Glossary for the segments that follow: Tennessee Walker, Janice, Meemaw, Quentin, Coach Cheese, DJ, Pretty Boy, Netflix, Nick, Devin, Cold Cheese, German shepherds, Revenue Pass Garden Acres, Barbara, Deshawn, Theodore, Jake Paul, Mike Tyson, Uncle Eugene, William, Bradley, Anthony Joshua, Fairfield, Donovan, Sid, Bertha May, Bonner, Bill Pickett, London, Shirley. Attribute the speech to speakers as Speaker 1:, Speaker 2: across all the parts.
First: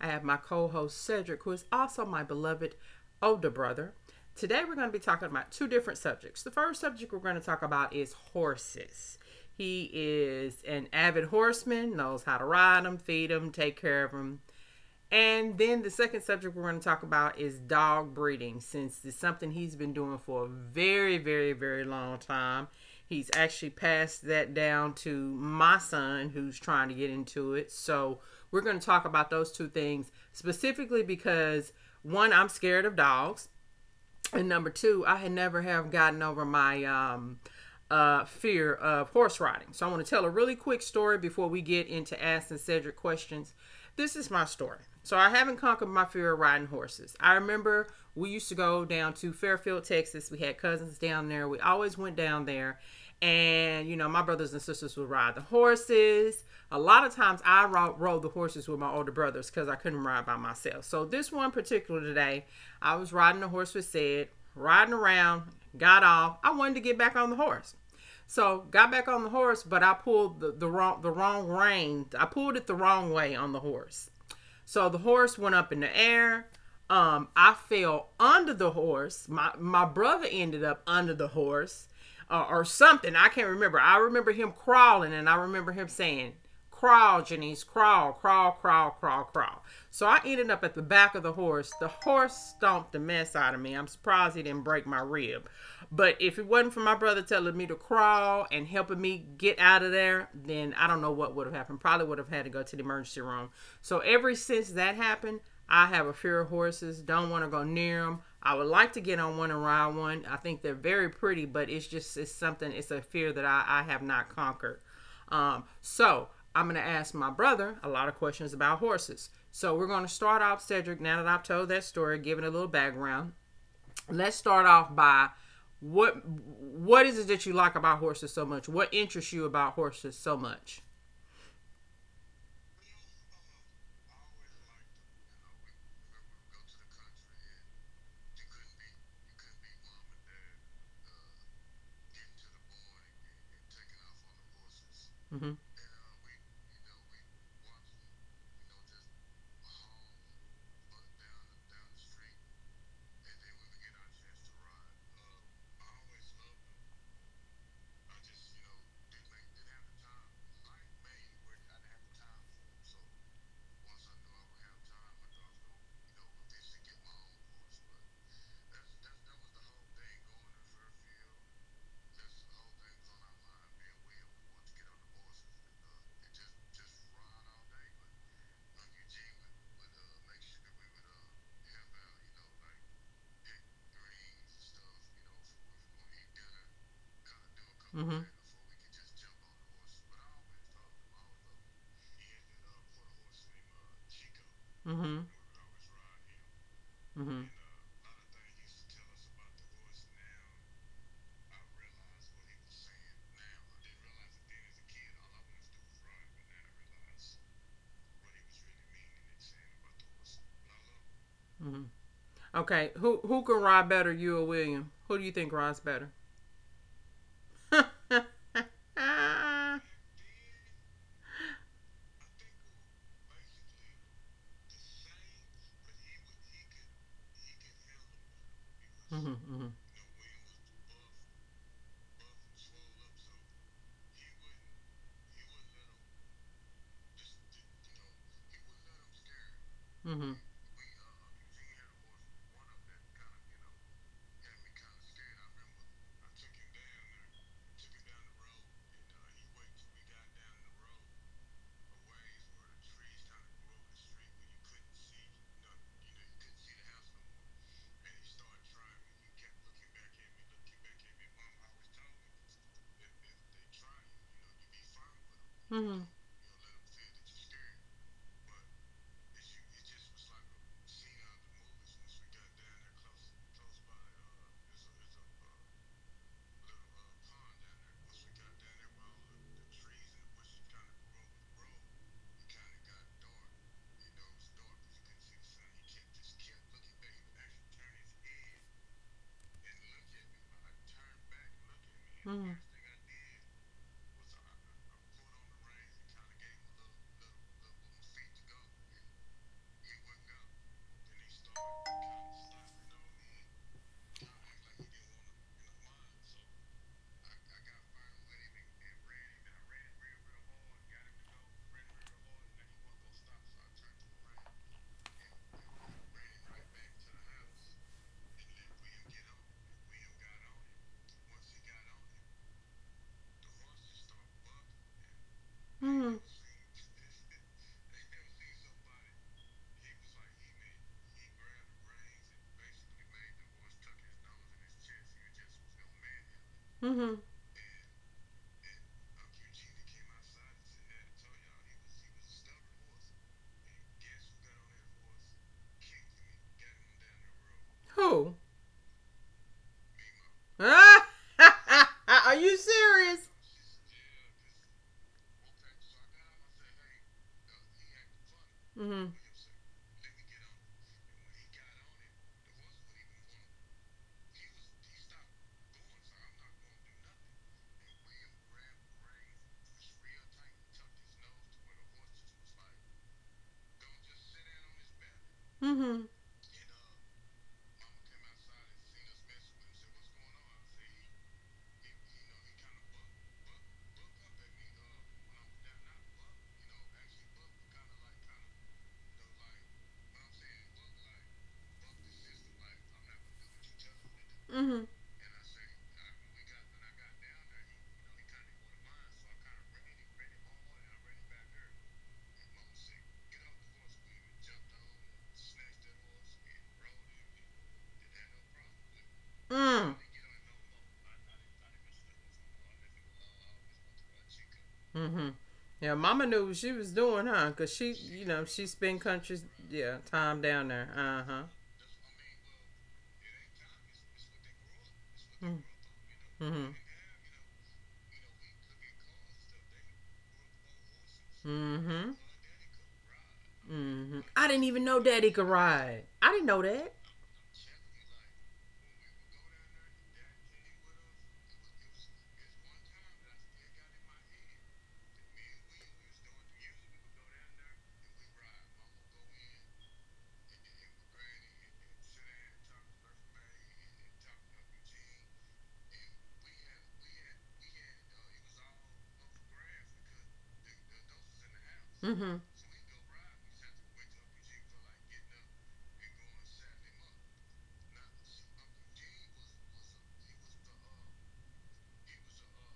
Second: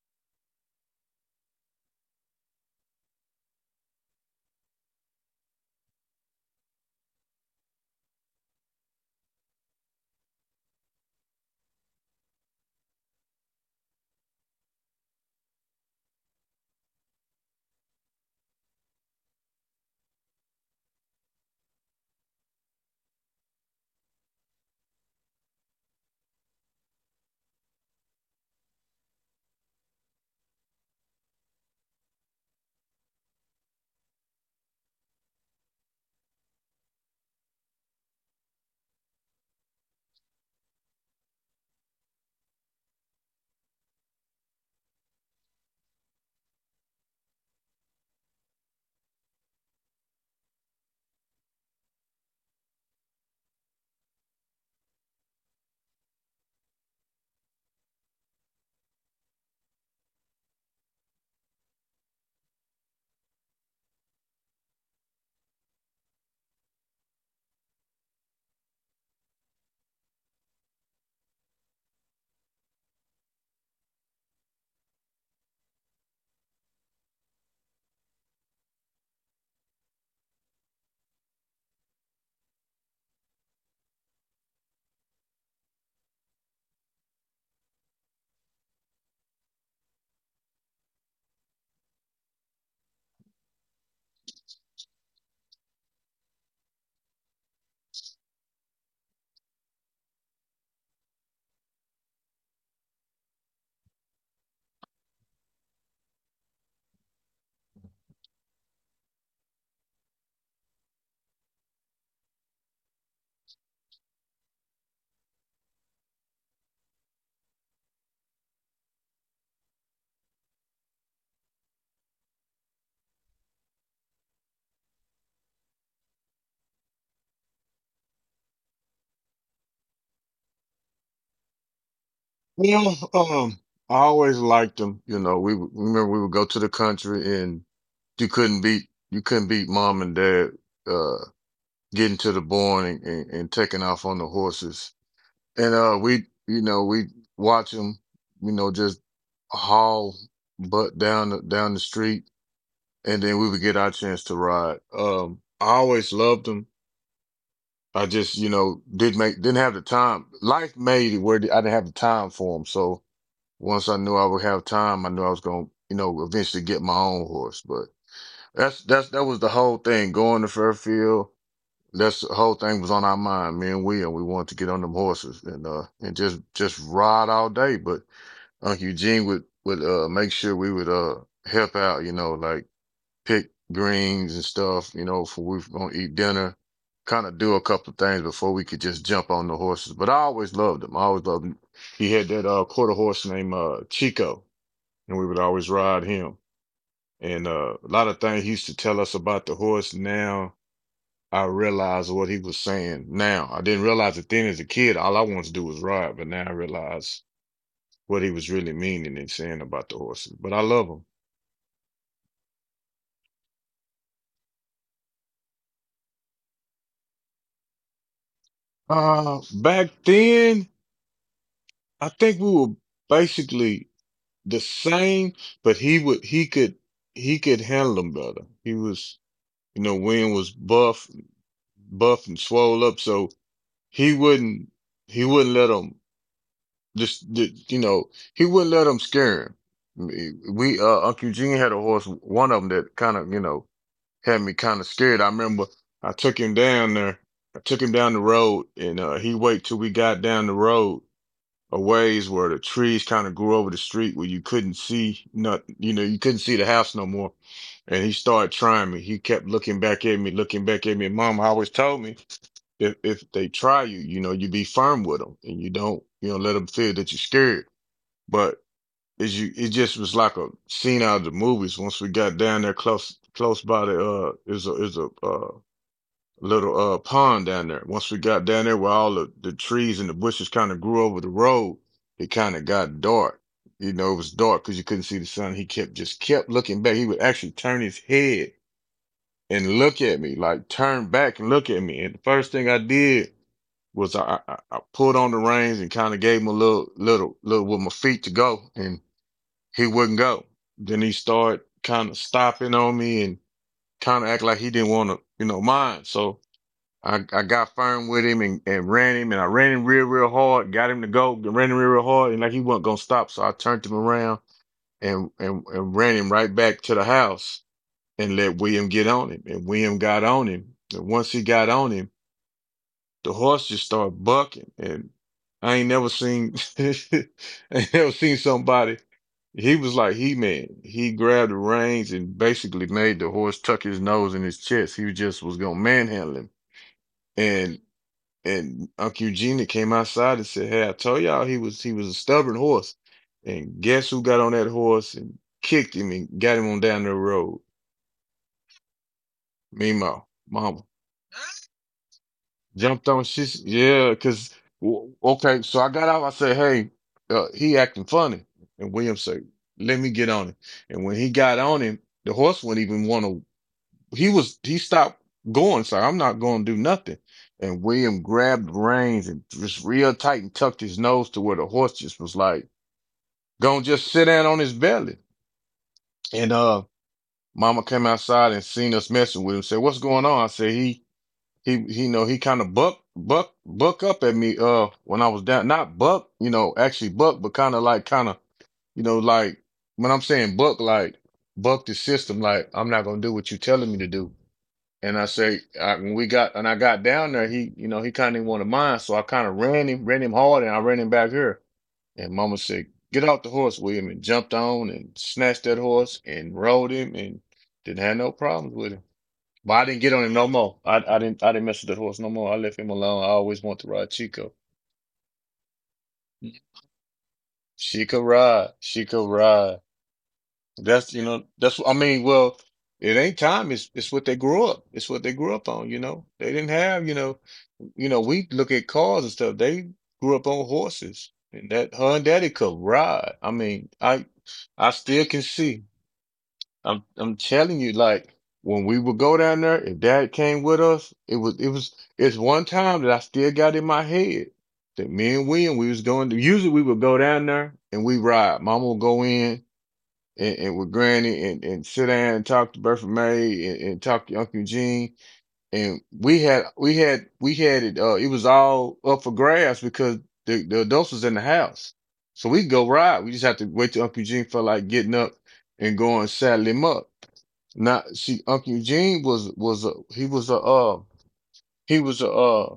Speaker 1: I have my co host Cedric, who is also my beloved older brother. Today, we're going to be talking about two different subjects. The first subject we're going to talk about is horses. He is an avid horseman, knows how to ride them, feed them, take care of them, and then the second subject we're going to talk about is dog breeding, since it's something he's been doing for a very, very, very long time. He's actually passed that down to my son, who's trying to get into it. So we're going to talk about those two things specifically because, one, I'm scared of dogs, and number two, I had never have gotten over my fear of horse riding. So I want to tell a really quick story before we get into asking Cedric questions. This is my story. So I haven't conquered my fear of riding horses. I remember we used to go down to Fairfield, Texas. We had cousins down there. We always went down there. And, you know, my brothers and sisters would ride the horses. A lot of times I rode the horses with my older brothers because I couldn't ride by myself. So this one particular today, I was riding the horse with Sid, riding around, got off. I wanted to get back on the horse. So got back on the horse, but I pulled the wrong rein. I pulled it the wrong way on the horse. So the horse went up in the air. I fell under the horse. My brother ended up under the horse, or something. I can't remember. I remember him crawling, and I remember him saying, "Crawl, Janice, crawl, crawl, crawl, crawl, crawl." So I ended up at the back of the horse. The horse stomped the mess out of me. I'm surprised he didn't break my rib. But if it wasn't for my brother telling me to crawl and helping me get out of there, then I don't know what would have happened. Probably would have had to go to the emergency room. So ever since that happened, I have a fear of horses. Don't want to go near them. I would like to get on one and ride one. I think they're very pretty, but it's something. It's a fear that I have not conquered. So I'm gonna ask my brother a lot of questions about horses. So we're gonna start off, Cedric. Now that I've told that story, giving a little background, let's start off by, what is it that you like about horses so much? What interests you about horses so much?
Speaker 2: Well, I always liked them. You know, remember we would go to the country, and you couldn't beat you couldn't beat mom and dad uh, getting to the barn and taking off on the horses.
Speaker 1: Mm-hmm.
Speaker 2: And we, you know, we watch them, you know, just haul butt down down the street, and then we would get our chance to ride. I always loved them. I just, you know, didn't have the time. Life made it where I didn't have the time for them, so. Once I knew I would have time, I knew I was going to, you know, eventually get my own horse. But that was the whole thing going to Fairfield. That's the whole thing was on our mind, me and Will. We wanted to get on them horses and just ride all day. But Uncle Eugene would make sure we would help out, you know, like pick greens and stuff, you know, for we were gonna eat dinner, kind of do a couple of things
Speaker 1: Mm-hmm.
Speaker 2: before we could just jump on the horses. But I always loved him. I always loved him. He had that quarter horse named Chico,
Speaker 1: Mm-hmm.
Speaker 2: and we would always ride him.
Speaker 1: Mm-hmm.
Speaker 2: And a lot of things he used to tell us about the horse. Now I realize what he was saying. Now I didn't realize it then as a kid. All I wanted to do was ride, but now I realize what he was really meaning and saying about the horses. But I love them.
Speaker 1: Mm-hmm. Okay. Who can ride better, you or William? Who do you think rides better? Mm-hmm,
Speaker 2: Back then, I think we were basically the same, but he could handle them better. He was,
Speaker 1: mm-hmm,
Speaker 2: you know, Win was buff and swole up, so he wouldn't he wouldn't let him just you know, he wouldn't let them scare
Speaker 1: mm-hmm,
Speaker 2: him. We Uncle Gene, had a horse, one of them that kind of, you know, had me kind of scared. I remember I took him down there, I took him down the road, and he waited till we got down the road a ways where the trees kind of grew over the street where you couldn't see, not, you know, you couldn't see the house no more. And he started trying me. He kept looking back at me, looking back at me. And mom always told me if they try you, you know, you be firm with them and you
Speaker 1: mm-hmm,
Speaker 2: don't, you know, let them feel that you're scared. But it just was like a scene out of the movies. Once we got down there close by the is a little pond down there. Once we got down there where all the trees and the bushes kind of grew over the road, it kind of got dark. You know, it was dark because you couldn't see the sun. He kept just kept looking back. He would actually turn his head and look at me, like turn back and look at me. And the
Speaker 1: mm-hmm.
Speaker 2: first thing I did was I pulled on the reins and kind of gave him a little with my feet to go, and he wouldn't go. Then he started kind of stopping on me and kind of act like he didn't want to, you know, mind. So I got firm with him and ran him, and I ran him real, real hard, got him to go, ran him real, real hard, and like he wasn't gonna stop. So I turned him around and ran him right back to the house and let William get on him. And William got on him. And once he got on him, the horse just started bucking. And I ain't never
Speaker 1: Mhm.
Speaker 2: seen I ain't never seen somebody — he was like He Man. He grabbed the reins and basically made the horse tuck his nose in his chest. He just was gonna manhandle him.
Speaker 1: Mhm.
Speaker 2: And and Uncle Eugenia came outside and said, "Hey, I told y'all he was a stubborn horse." And guess who got on that horse and kicked him and got him on down the road?
Speaker 1: Who?
Speaker 2: Meanwhile, Mama
Speaker 1: Ah! Are you
Speaker 2: jumped on.
Speaker 1: serious?
Speaker 2: She's, yeah, cause okay. So I got out. I said, "Hey, he acting funny." And
Speaker 1: Mhm.
Speaker 2: William said, "Let me get on him." And when he got on him, the horse wouldn't even want to — he stopped going, so I'm not gonna do nothing. And William grabbed the reins and just real tight and tucked his nose to where the horse just was like, gonna just sit down on his belly.
Speaker 1: Mhm.
Speaker 2: And mama came outside and seen us messing with him, said, "What's going on?" I said, he, you know, he kind of buck up at me when I was down, not buck, you know, actually buck, but kind of like kind of, you know, like when I'm saying buck, like buck the system, like I'm not gonna do what you are telling me to do,
Speaker 1: Mhm.
Speaker 2: and I say, when we got, and I got down there, he, you know, he kind of wanted mine. So I kind of ran him hard, and I ran him back here." And mama said, "Get off the horse, William," and jumped on and snatched that horse and rode him and didn't have no problems with him. But I
Speaker 1: Mm.
Speaker 2: didn't get on him no more. I didn't mess with that horse no more. I left him alone. I always want to ride Chico.
Speaker 1: Mhm. Yeah, Mama knew what she was doing, huh? Cause she,
Speaker 2: She could
Speaker 1: you know,
Speaker 2: ride.
Speaker 1: she
Speaker 2: She
Speaker 1: spent
Speaker 2: could
Speaker 1: countries,
Speaker 2: ride.
Speaker 1: yeah, time down there.
Speaker 2: That's, you
Speaker 1: Uh
Speaker 2: know,
Speaker 1: huh.
Speaker 2: that's, what I mean, well, it ain't time. It's what they grew up. It's what they grew up on, you know. They didn't
Speaker 1: Mhm.
Speaker 2: have, you know, we look at cars and stuff. They grew up on horses, and that her
Speaker 1: Mhm.
Speaker 2: and daddy could ride.
Speaker 1: Mm-hmm. I didn't even
Speaker 2: I
Speaker 1: know
Speaker 2: still
Speaker 1: Daddy
Speaker 2: can
Speaker 1: could
Speaker 2: see.
Speaker 1: ride. I didn't know that.
Speaker 2: I'm telling you, like when we would go down there, if dad came with us, it's one time that I still got in my head that me and William we was going to — usually we would go down there and we ride. Mama would go in and with granny and sit down and talk to Bertha May and talk to Uncle Eugene, and we had it, it was all up for grabs because the adults was in the house,
Speaker 1: Mm-hmm.
Speaker 2: so we could go ride, we just have to wait till Uncle Eugene felt like getting up and going saddle him up. Now see, Uncle Eugene was a he was a he was a, uh,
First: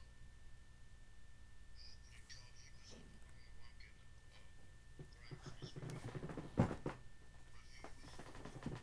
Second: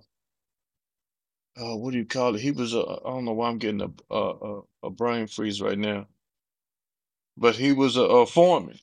Speaker 2: uh what do you call it, he was a, I don't know why I'm getting a brain freeze right now, but he was a foreman,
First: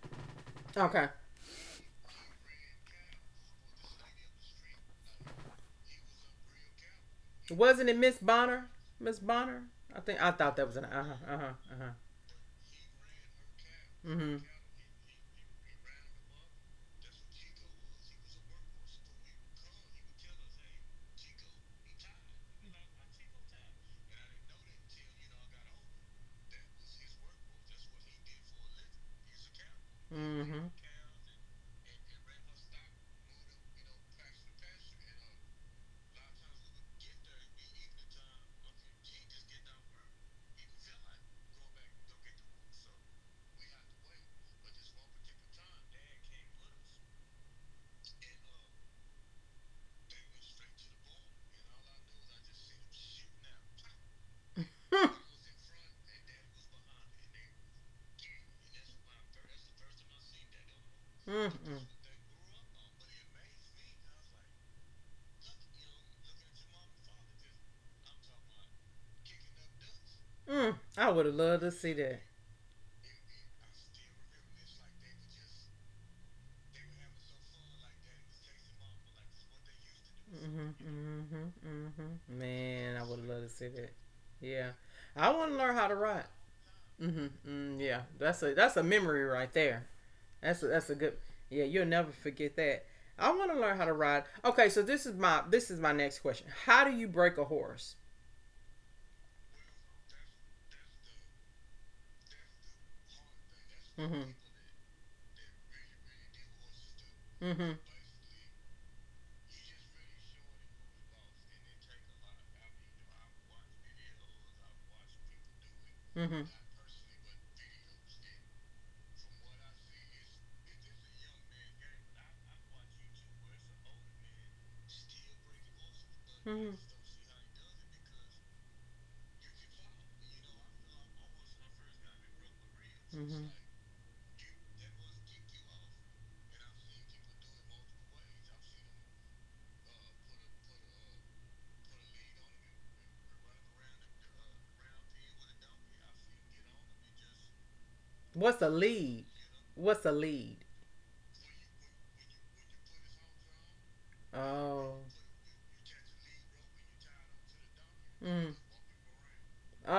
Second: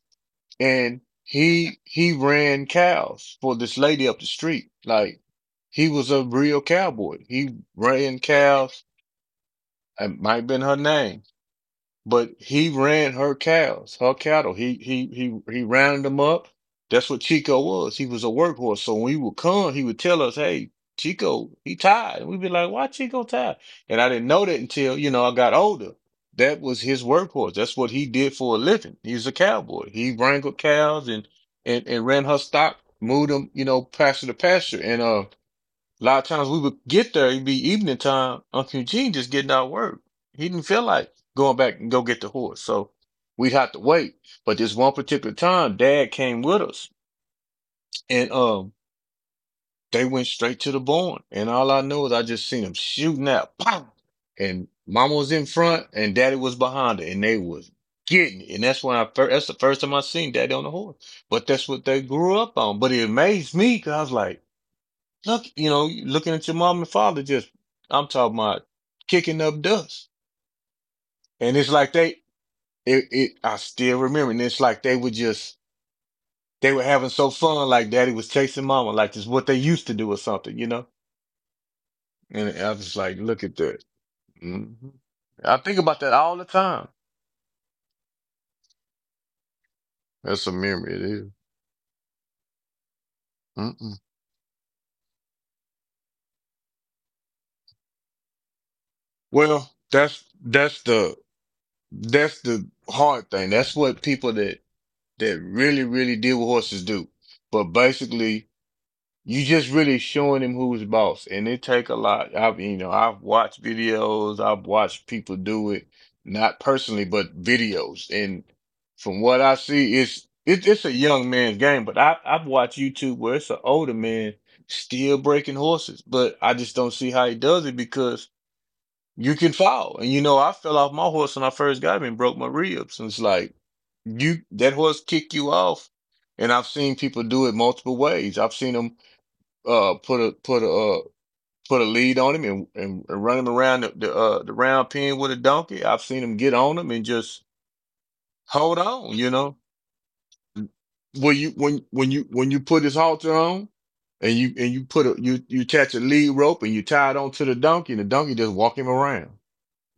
Speaker 2: and
Speaker 1: Okay.
Speaker 2: he ran cows for this lady up the street. Like, he was a real cowboy. He
Speaker 1: Wasn't it
Speaker 2: ran
Speaker 1: Miss Bonner?
Speaker 2: cows.
Speaker 1: Miss Bonner? I
Speaker 2: It
Speaker 1: think
Speaker 2: might
Speaker 1: I
Speaker 2: have
Speaker 1: thought
Speaker 2: been
Speaker 1: that
Speaker 2: her
Speaker 1: was an, uh
Speaker 2: name,
Speaker 1: huh, uh huh, uh huh.
Speaker 2: but he ran her cows, her
Speaker 1: Mm-hmm.
Speaker 2: cattle. He rounded them up. That's what Chico was. He was a workhorse. So when he would come, he would tell us, "Hey, Chico, he tired." And we'd be like, "Why Chico tired?" And I didn't know that until, you know, I got older. That was his workhorse. That's what he did for a living. He's a cowboy. He wrangled
Speaker 1: Mm-hmm.
Speaker 2: cows, and ran her stock, moved them, you know, pasture to pasture. And a lot of times we would get there, it'd be evening time. Uncle Eugene just getting out of work. He didn't feel like going back and go get the horse. So we'd have to wait. But this one particular time, dad came with us and they went straight to the barn. And all I know is I just seen them shooting out. Pow! And mama was in front and daddy was behind her, and they was getting it. And that's when I first — that's the first time I seen daddy on the horse. But that's what
Speaker 1: Mm-hmm.
Speaker 2: they grew up on. But it amazed me because I was like, look, you know, looking at your mom and father, just — I'm talking about kicking up dust,
Speaker 1: Mm. I would have
Speaker 2: and
Speaker 1: loved
Speaker 2: it's
Speaker 1: to
Speaker 2: like
Speaker 1: see
Speaker 2: they,
Speaker 1: that.
Speaker 2: it — I still remember, and it's like they were just — they were having so fun, like daddy was chasing mama, like it's what they used to do or something, you
Speaker 1: Mm-hmm,
Speaker 2: know.
Speaker 1: mm-hmm, mm-hmm.
Speaker 2: And I was
Speaker 1: Man, I
Speaker 2: like,
Speaker 1: would have
Speaker 2: look
Speaker 1: loved to
Speaker 2: at
Speaker 1: see
Speaker 2: that.
Speaker 1: that.
Speaker 2: hmm
Speaker 1: Yeah, I
Speaker 2: I
Speaker 1: want to
Speaker 2: think
Speaker 1: learn how to
Speaker 2: about that
Speaker 1: ride.
Speaker 2: all the time.
Speaker 1: Mm-hmm, mm, yeah, that's a memory right there.
Speaker 2: That's a
Speaker 1: That's a, that's
Speaker 2: memory.
Speaker 1: a
Speaker 2: It
Speaker 1: good.
Speaker 2: is.
Speaker 1: Yeah, you'll never forget that. I want to learn how to
Speaker 2: Mm-mm.
Speaker 1: ride. Okay, so this is my next question. How do you break a horse?
Speaker 2: Well, that's the hard thing. That's what
Speaker 1: Mm-hmm.
Speaker 2: people that really really deal with horses do. But
Speaker 1: Mm-hmm.
Speaker 2: basically, you just really showing him who's boss, and it take a lot. I've you know I've watched videos, I've watched people do it,
Speaker 1: Mm-hmm.
Speaker 2: not personally, but videos. And from what I see, it's a young man's game. But I've watched YouTube where it's an older man still breaking horses, but I
Speaker 1: Mm-hmm.
Speaker 2: just don't see how he does it because you can fall. And you know I fell off my horse when I first got him and broke my ribs. And it's
Speaker 1: Mm-hmm.
Speaker 2: like you that horse kick you off, and I've seen people do it multiple ways. I've seen them uh put a put a uh, put a lead on him and, and run him around the round pen with a donkey. I've seen him get on him and just
Speaker 1: What's a
Speaker 2: hold on,
Speaker 1: lead?
Speaker 2: you know.
Speaker 1: What's a lead?
Speaker 2: When you put his halter on and you
Speaker 1: Oh.
Speaker 2: put a you attach a lead rope and you tie it onto the donkey and the donkey just
Speaker 1: Mm.
Speaker 2: walk him around.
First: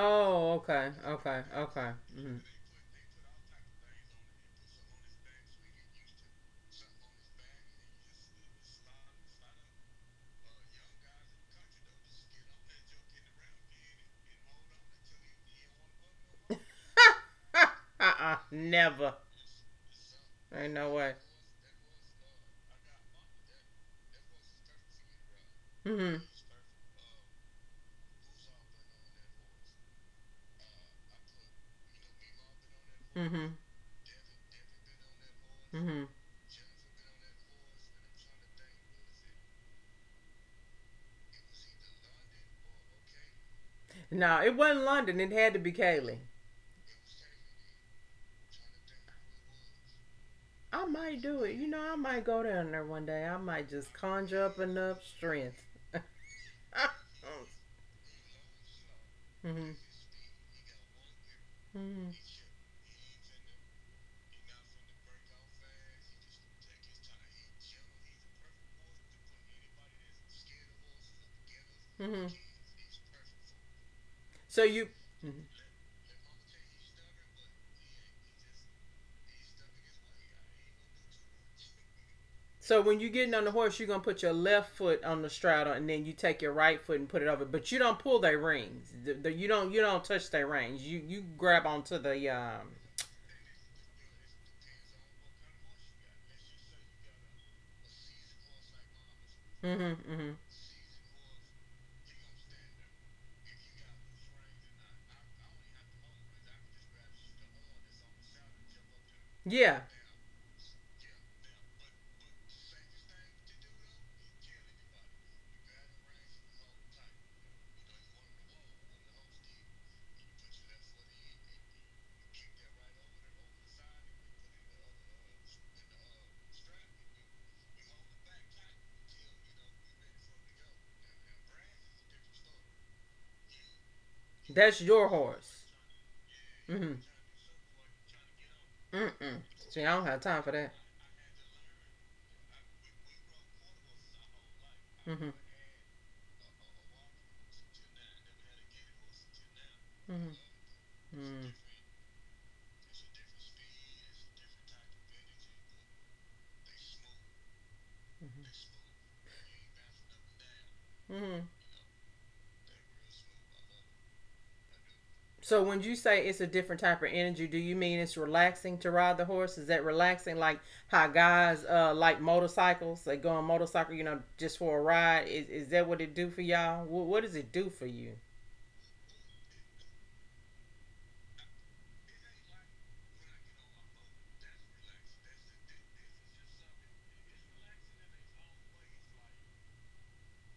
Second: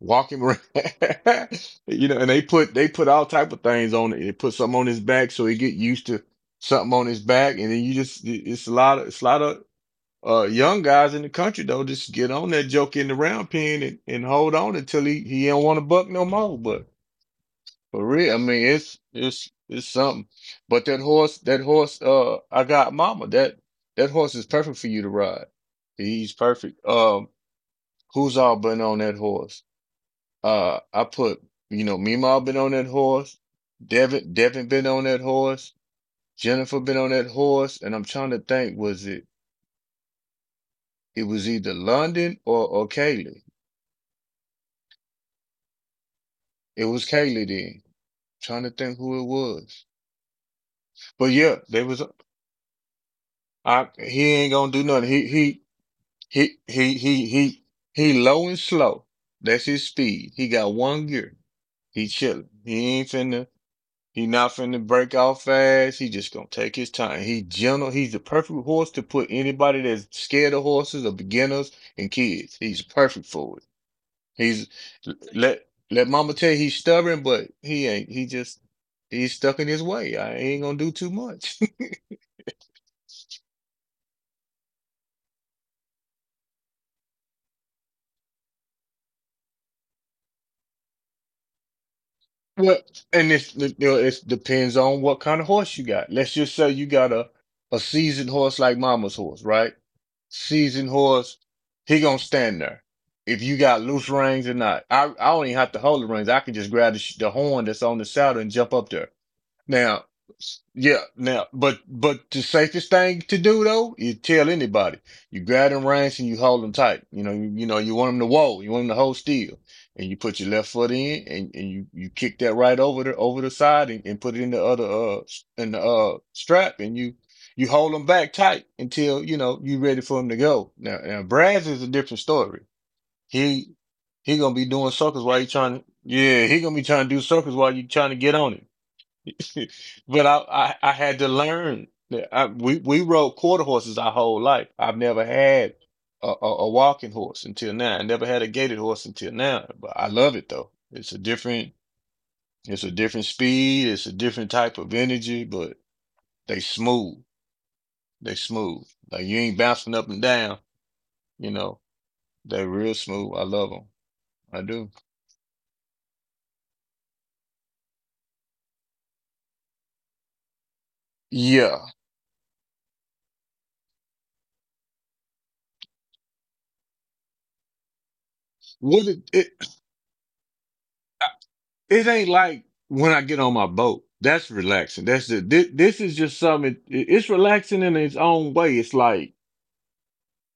Speaker 2: Walk him around.
Speaker 1: okay. Okay. Okay.
Speaker 2: And
Speaker 1: Mm.
Speaker 2: they put all type of things on it. They put something on his back so he get used to something on his back and then you just it's a lot of it's a lot of young guys in the country though just get on that joke in the round pen and, hold on until he don't want to buck no more. But for real,
Speaker 1: Uh-uh.
Speaker 2: I mean it's
Speaker 1: Never.
Speaker 2: it's it's something.
Speaker 1: Ain't
Speaker 2: But
Speaker 1: no
Speaker 2: that
Speaker 1: way.
Speaker 2: horse, that horse, uh, I got mama. That horse is perfect for you to ride.
Speaker 1: Mm-hmm.
Speaker 2: He's perfect. Who's all been on that horse? I put Meemaw been on that horse.
Speaker 1: Mm-hmm.
Speaker 2: Devin been on that horse.
Speaker 1: Mm-hmm.
Speaker 2: Jennifer been on that horse, and I'm trying to think was it was either London or Kaylee.
Speaker 1: No, it wasn't London. It had to be Kaylee.
Speaker 2: It was Kaylee then. I'm trying to think who it was.
Speaker 1: I might
Speaker 2: But
Speaker 1: do it.
Speaker 2: yeah,
Speaker 1: You know,
Speaker 2: there
Speaker 1: I
Speaker 2: was
Speaker 1: might go down there one day. I might
Speaker 2: I
Speaker 1: just
Speaker 2: he
Speaker 1: conjure
Speaker 2: ain't
Speaker 1: up
Speaker 2: gonna do
Speaker 1: enough
Speaker 2: nothing.
Speaker 1: strength.
Speaker 2: He he he he he low and slow. That's his
Speaker 1: Mm-hmm.
Speaker 2: speed. He got one gear. He
Speaker 1: Mm-hmm.
Speaker 2: chilling. He not finna break off fast. He just gonna take his time. He gentle. He's the perfect horse to put anybody that's scared of horses or beginners and
Speaker 1: Mm-hmm.
Speaker 2: kids. He's perfect for it.
Speaker 1: So
Speaker 2: He's
Speaker 1: you, mm-hmm.
Speaker 2: let let mama tell you he's stubborn, but he ain't. He's stuck in his way. I ain't gonna do too much.
Speaker 1: So when you're getting on the horse, you're gonna put your left foot on the straddle, and then you take your right foot and put it over. But you don't pull their reins. You don't. You don't touch their reins. You grab onto the.
Speaker 2: Well, and it depends on what kind of horse you got. Let's just say you got a seasoned horse like Mama's horse, right?
Speaker 1: Mm-hmm, mm-hmm.
Speaker 2: Seasoned horse, he gonna stand there. If you got loose reins or not, I don't even have to hold the reins. I can just grab the horn that's on the saddle and jump up there.
Speaker 1: Yeah,
Speaker 2: Now, yeah, now, but the safest thing to do though is tell anybody. You grab them reins and you hold them tight. You know, you want them to whoa, you want them to hold still, and you put your left foot in and you kick that right over the side and, put it in the other s- in the strap and you hold them back tight until you know you ready for them to go. Now, Braz is a different story. He he gonna be
Speaker 1: that's
Speaker 2: doing
Speaker 1: your
Speaker 2: circles while you
Speaker 1: horse.
Speaker 2: trying to, yeah, he gonna be
Speaker 1: Mm-hmm.
Speaker 2: trying to do circles while you trying to get on it.
Speaker 1: Mm-mm. See, I don't have
Speaker 2: But I,
Speaker 1: time for that.
Speaker 2: I, I had to learn. Yeah, I, we rode quarter horses our whole life. I've never
Speaker 1: Mm-hmm.
Speaker 2: had a walking horse until now. I never had a gated horse until now. But I love it
Speaker 1: Mm-hmm.
Speaker 2: though. It's a different speed. It's a different type of energy. But they smooth. They
Speaker 1: Mm-hmm.
Speaker 2: smooth. Like you ain't bouncing up and down.
Speaker 1: Mm-hmm.
Speaker 2: You know they're real smooth. I love them. I do.
Speaker 1: So when you say it's a different type of energy, do you mean it's relaxing to ride the horse? Is that relaxing like how guys
Speaker 2: Yeah.
Speaker 1: like motorcycles? They go on motorcycle, you know, just for a ride. Is that what it do for y'all? What does it do for you?
Speaker 2: What it ain't like when I get on my boat. That's relaxing. This is just something. It's relaxing in its own way. It's like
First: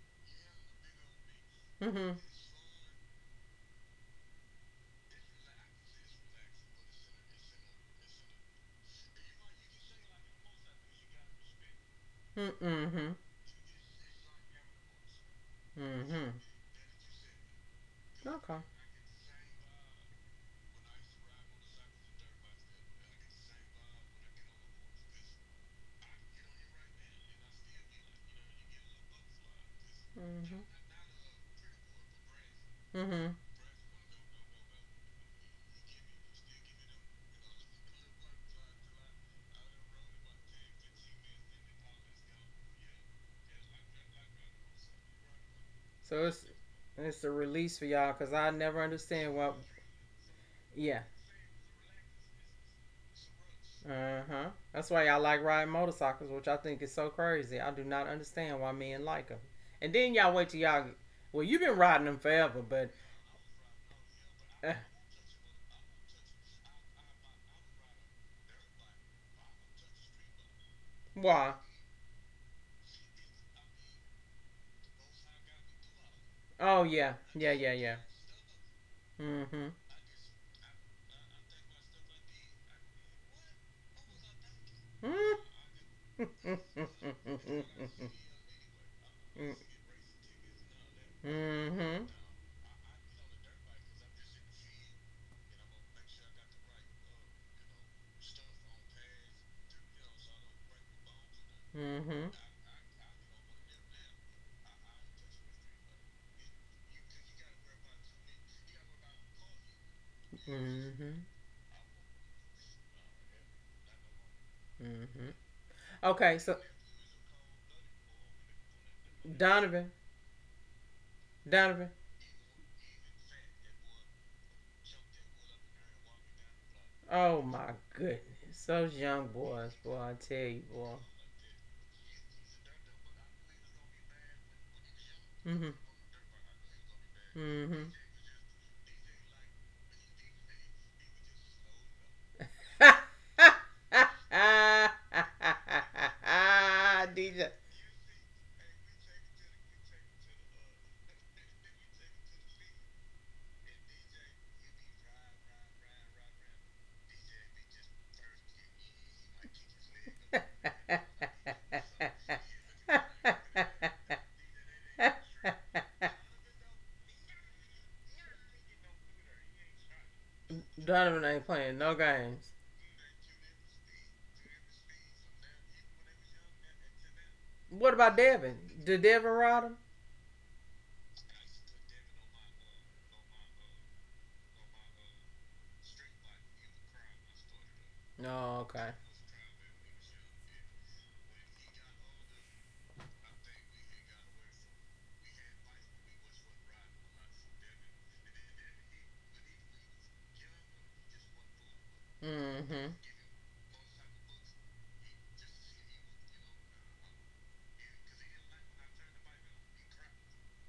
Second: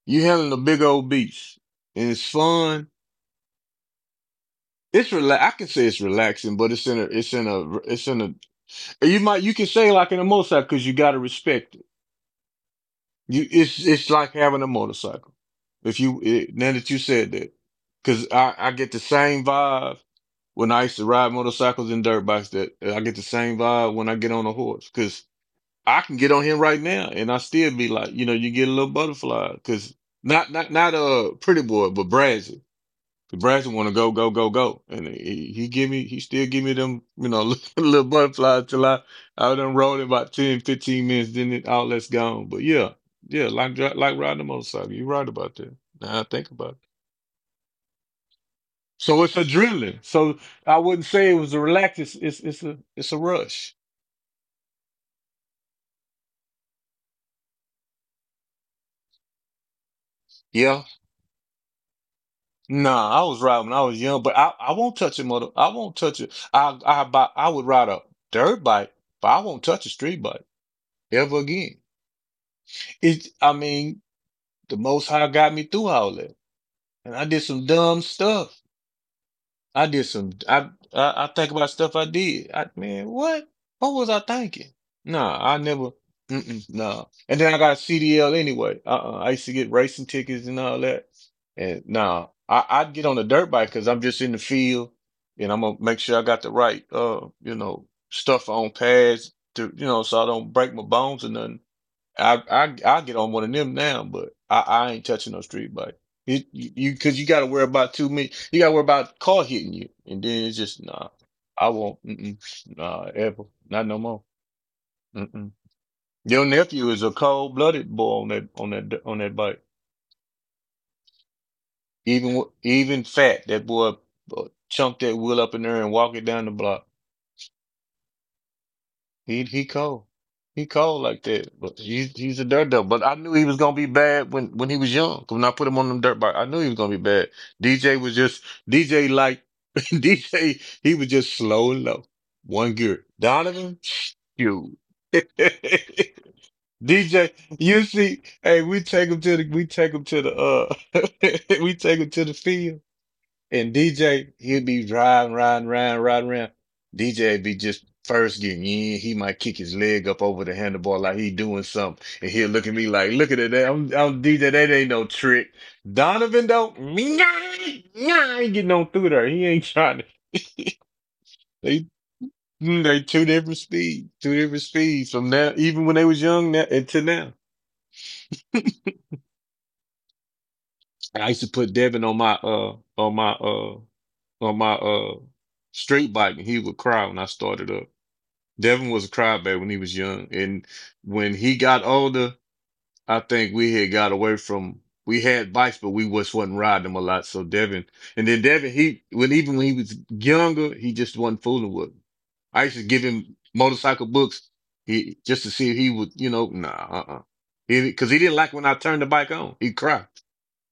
Speaker 2: you handling a big old beach
Speaker 1: Mm-hmm.
Speaker 2: and it's fun. It's relax. I can say it's relaxing, but it's in a, it's in a, it's in a. You can say like in a motorcycle because you got to respect it.
Speaker 1: Mm-hmm.
Speaker 2: It's like having a motorcycle. If you,
Speaker 1: Mm-hmm.
Speaker 2: it, now that you said that, because I,
Speaker 1: Okay.
Speaker 2: I get the same vibe when I used to ride motorcycles and dirt bikes that I get the same vibe when I get on a horse. Because I can get on him right now, and I still be like, you know, you get a little butterfly because not
Speaker 1: Mm-hmm.
Speaker 2: not not uh pretty boy, but Brazen.
Speaker 1: Mm-hmm.
Speaker 2: The Brazen want to go go go go, and he still give me them little butterflies till I done rolled it about 10, 15 minutes, then it all that's gone. But yeah, yeah, like like riding a motorcycle, you right about that. Now I
Speaker 1: So it's
Speaker 2: think about it.
Speaker 1: it's a release for y'all because I never
Speaker 2: So it's
Speaker 1: understand what.
Speaker 2: adrenaline. So I
Speaker 1: Yeah.
Speaker 2: wouldn't say it was a relax. It's a rush.
Speaker 1: Mm-hmm. That's why y'all like riding motorcycles, which I think is so crazy. I do not understand why men like them. And then y'all wait till
Speaker 2: Yeah.
Speaker 1: y'all. Well, you've been riding them forever, but
Speaker 2: Nah, I was riding when I was young, but I
Speaker 1: uh,
Speaker 2: won't touch it, mother. I won't touch it. I would ride a dirt bike, but I won't touch a street bike ever
Speaker 1: why?
Speaker 2: again. I mean, the Most High got me through all that,
Speaker 1: Oh, yeah,
Speaker 2: and I did
Speaker 1: yeah,
Speaker 2: some
Speaker 1: yeah, yeah.
Speaker 2: dumb stuff.
Speaker 1: Mm-hmm.
Speaker 2: I did some. I think about stuff I did. I Man, what? What was I thinking? Nah, I never. Mm-mm, nah. And then I
Speaker 1: Mm-hmm.
Speaker 2: got a CDL anyway. Uh-uh. I used to get racing tickets and all that. And
Speaker 1: Mm-hmm.
Speaker 2: nah, I'd get on a dirt bike because I'm just in the field, and I'm gonna make sure I got the right stuff on pads to so I don't break my bones or nothing.
Speaker 1: Mm-hmm.
Speaker 2: I get on one of them now, but I ain't touching no street bike. You because you got to worry about too many. You got to worry about car hitting you, and then it's just nah.
Speaker 1: Mm-hmm.
Speaker 2: I won't. Mm-mm, nah, ever. Not no more.
Speaker 1: Mm-hmm.
Speaker 2: Mm-mm.
Speaker 1: Okay,
Speaker 2: Your
Speaker 1: so
Speaker 2: nephew is a cold blooded boy on that bike.
Speaker 1: Donovan, Donovan.
Speaker 2: Even fat, that boy uh, chunk that wheel up in there and walk it down the block.
Speaker 1: Oh my goodness, those young
Speaker 2: He
Speaker 1: boys, boy,
Speaker 2: cold.
Speaker 1: I tell you,
Speaker 2: He
Speaker 1: boy.
Speaker 2: cold like that. But he's a dirt devil. But I knew he was gonna be bad when he was young. When I put
Speaker 1: Mm-hmm.
Speaker 2: him on them dirt bike, I knew he was gonna be bad.
Speaker 1: Mm-hmm.
Speaker 2: DJ was just DJ like DJ. He was just slow and low. One gear. Donovan, shoot. DJ,
Speaker 1: DJ.
Speaker 2: you see, hey, we take him to the we take him to the we take him to the field. And DJ, he'd be driving, riding, around, riding around. DJ be just first getting in. He might kick his leg up over the handlebar like he doing something. And he'll look at me like, look at it. I'm DJ. That ain't no trick. Donovan, though, nah, nah, I ain't getting on through there. He ain't trying to.
Speaker 1: Donovan ain't playing
Speaker 2: They,
Speaker 1: no games.
Speaker 2: they two different speeds. Two different speeds from now, even when they was young now, until now.
Speaker 1: What about Devin? Did Devin ride him?
Speaker 2: I used to put Devin on my, street bike and he would cry when I started up.
Speaker 1: No,
Speaker 2: Devin
Speaker 1: okay.
Speaker 2: was a crybaby when he was young, and when he got older, I think we had got away from. We had bikes, but we just wasn't riding them a lot. And then Devin, he when even when he was younger, he just wasn't fooling with 'em. I used to
Speaker 1: Mm-hmm.
Speaker 2: give him motorcycle books, he just to see if he would, you know, nah, because he, didn't like when I turned the bike on, he'd cry.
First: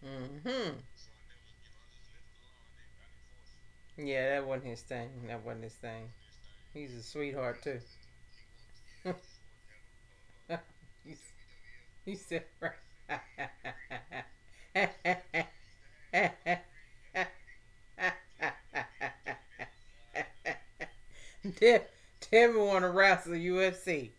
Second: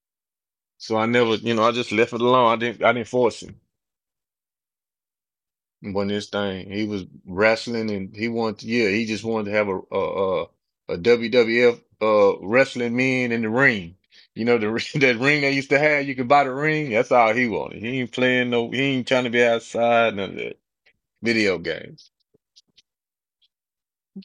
Speaker 1: Mm-hmm.
Speaker 2: So I never, I just left it alone. I didn't force him.
Speaker 1: Yeah, that wasn't his thing. That wasn't his
Speaker 2: When
Speaker 1: thing.
Speaker 2: this thing. He
Speaker 1: He's a
Speaker 2: was
Speaker 1: sweetheart too.
Speaker 2: wrestling and he wanted, yeah, he just wanted to have a
Speaker 1: He's
Speaker 2: WWF
Speaker 1: he
Speaker 2: wrestling men in the ring. You know the that ring
Speaker 1: right.
Speaker 2: they used to have. You could buy the ring. That's all he wanted. He ain't playing no. He ain't trying to be outside none of that video
Speaker 1: Did
Speaker 2: games.
Speaker 1: Devin want to wrestle UFC?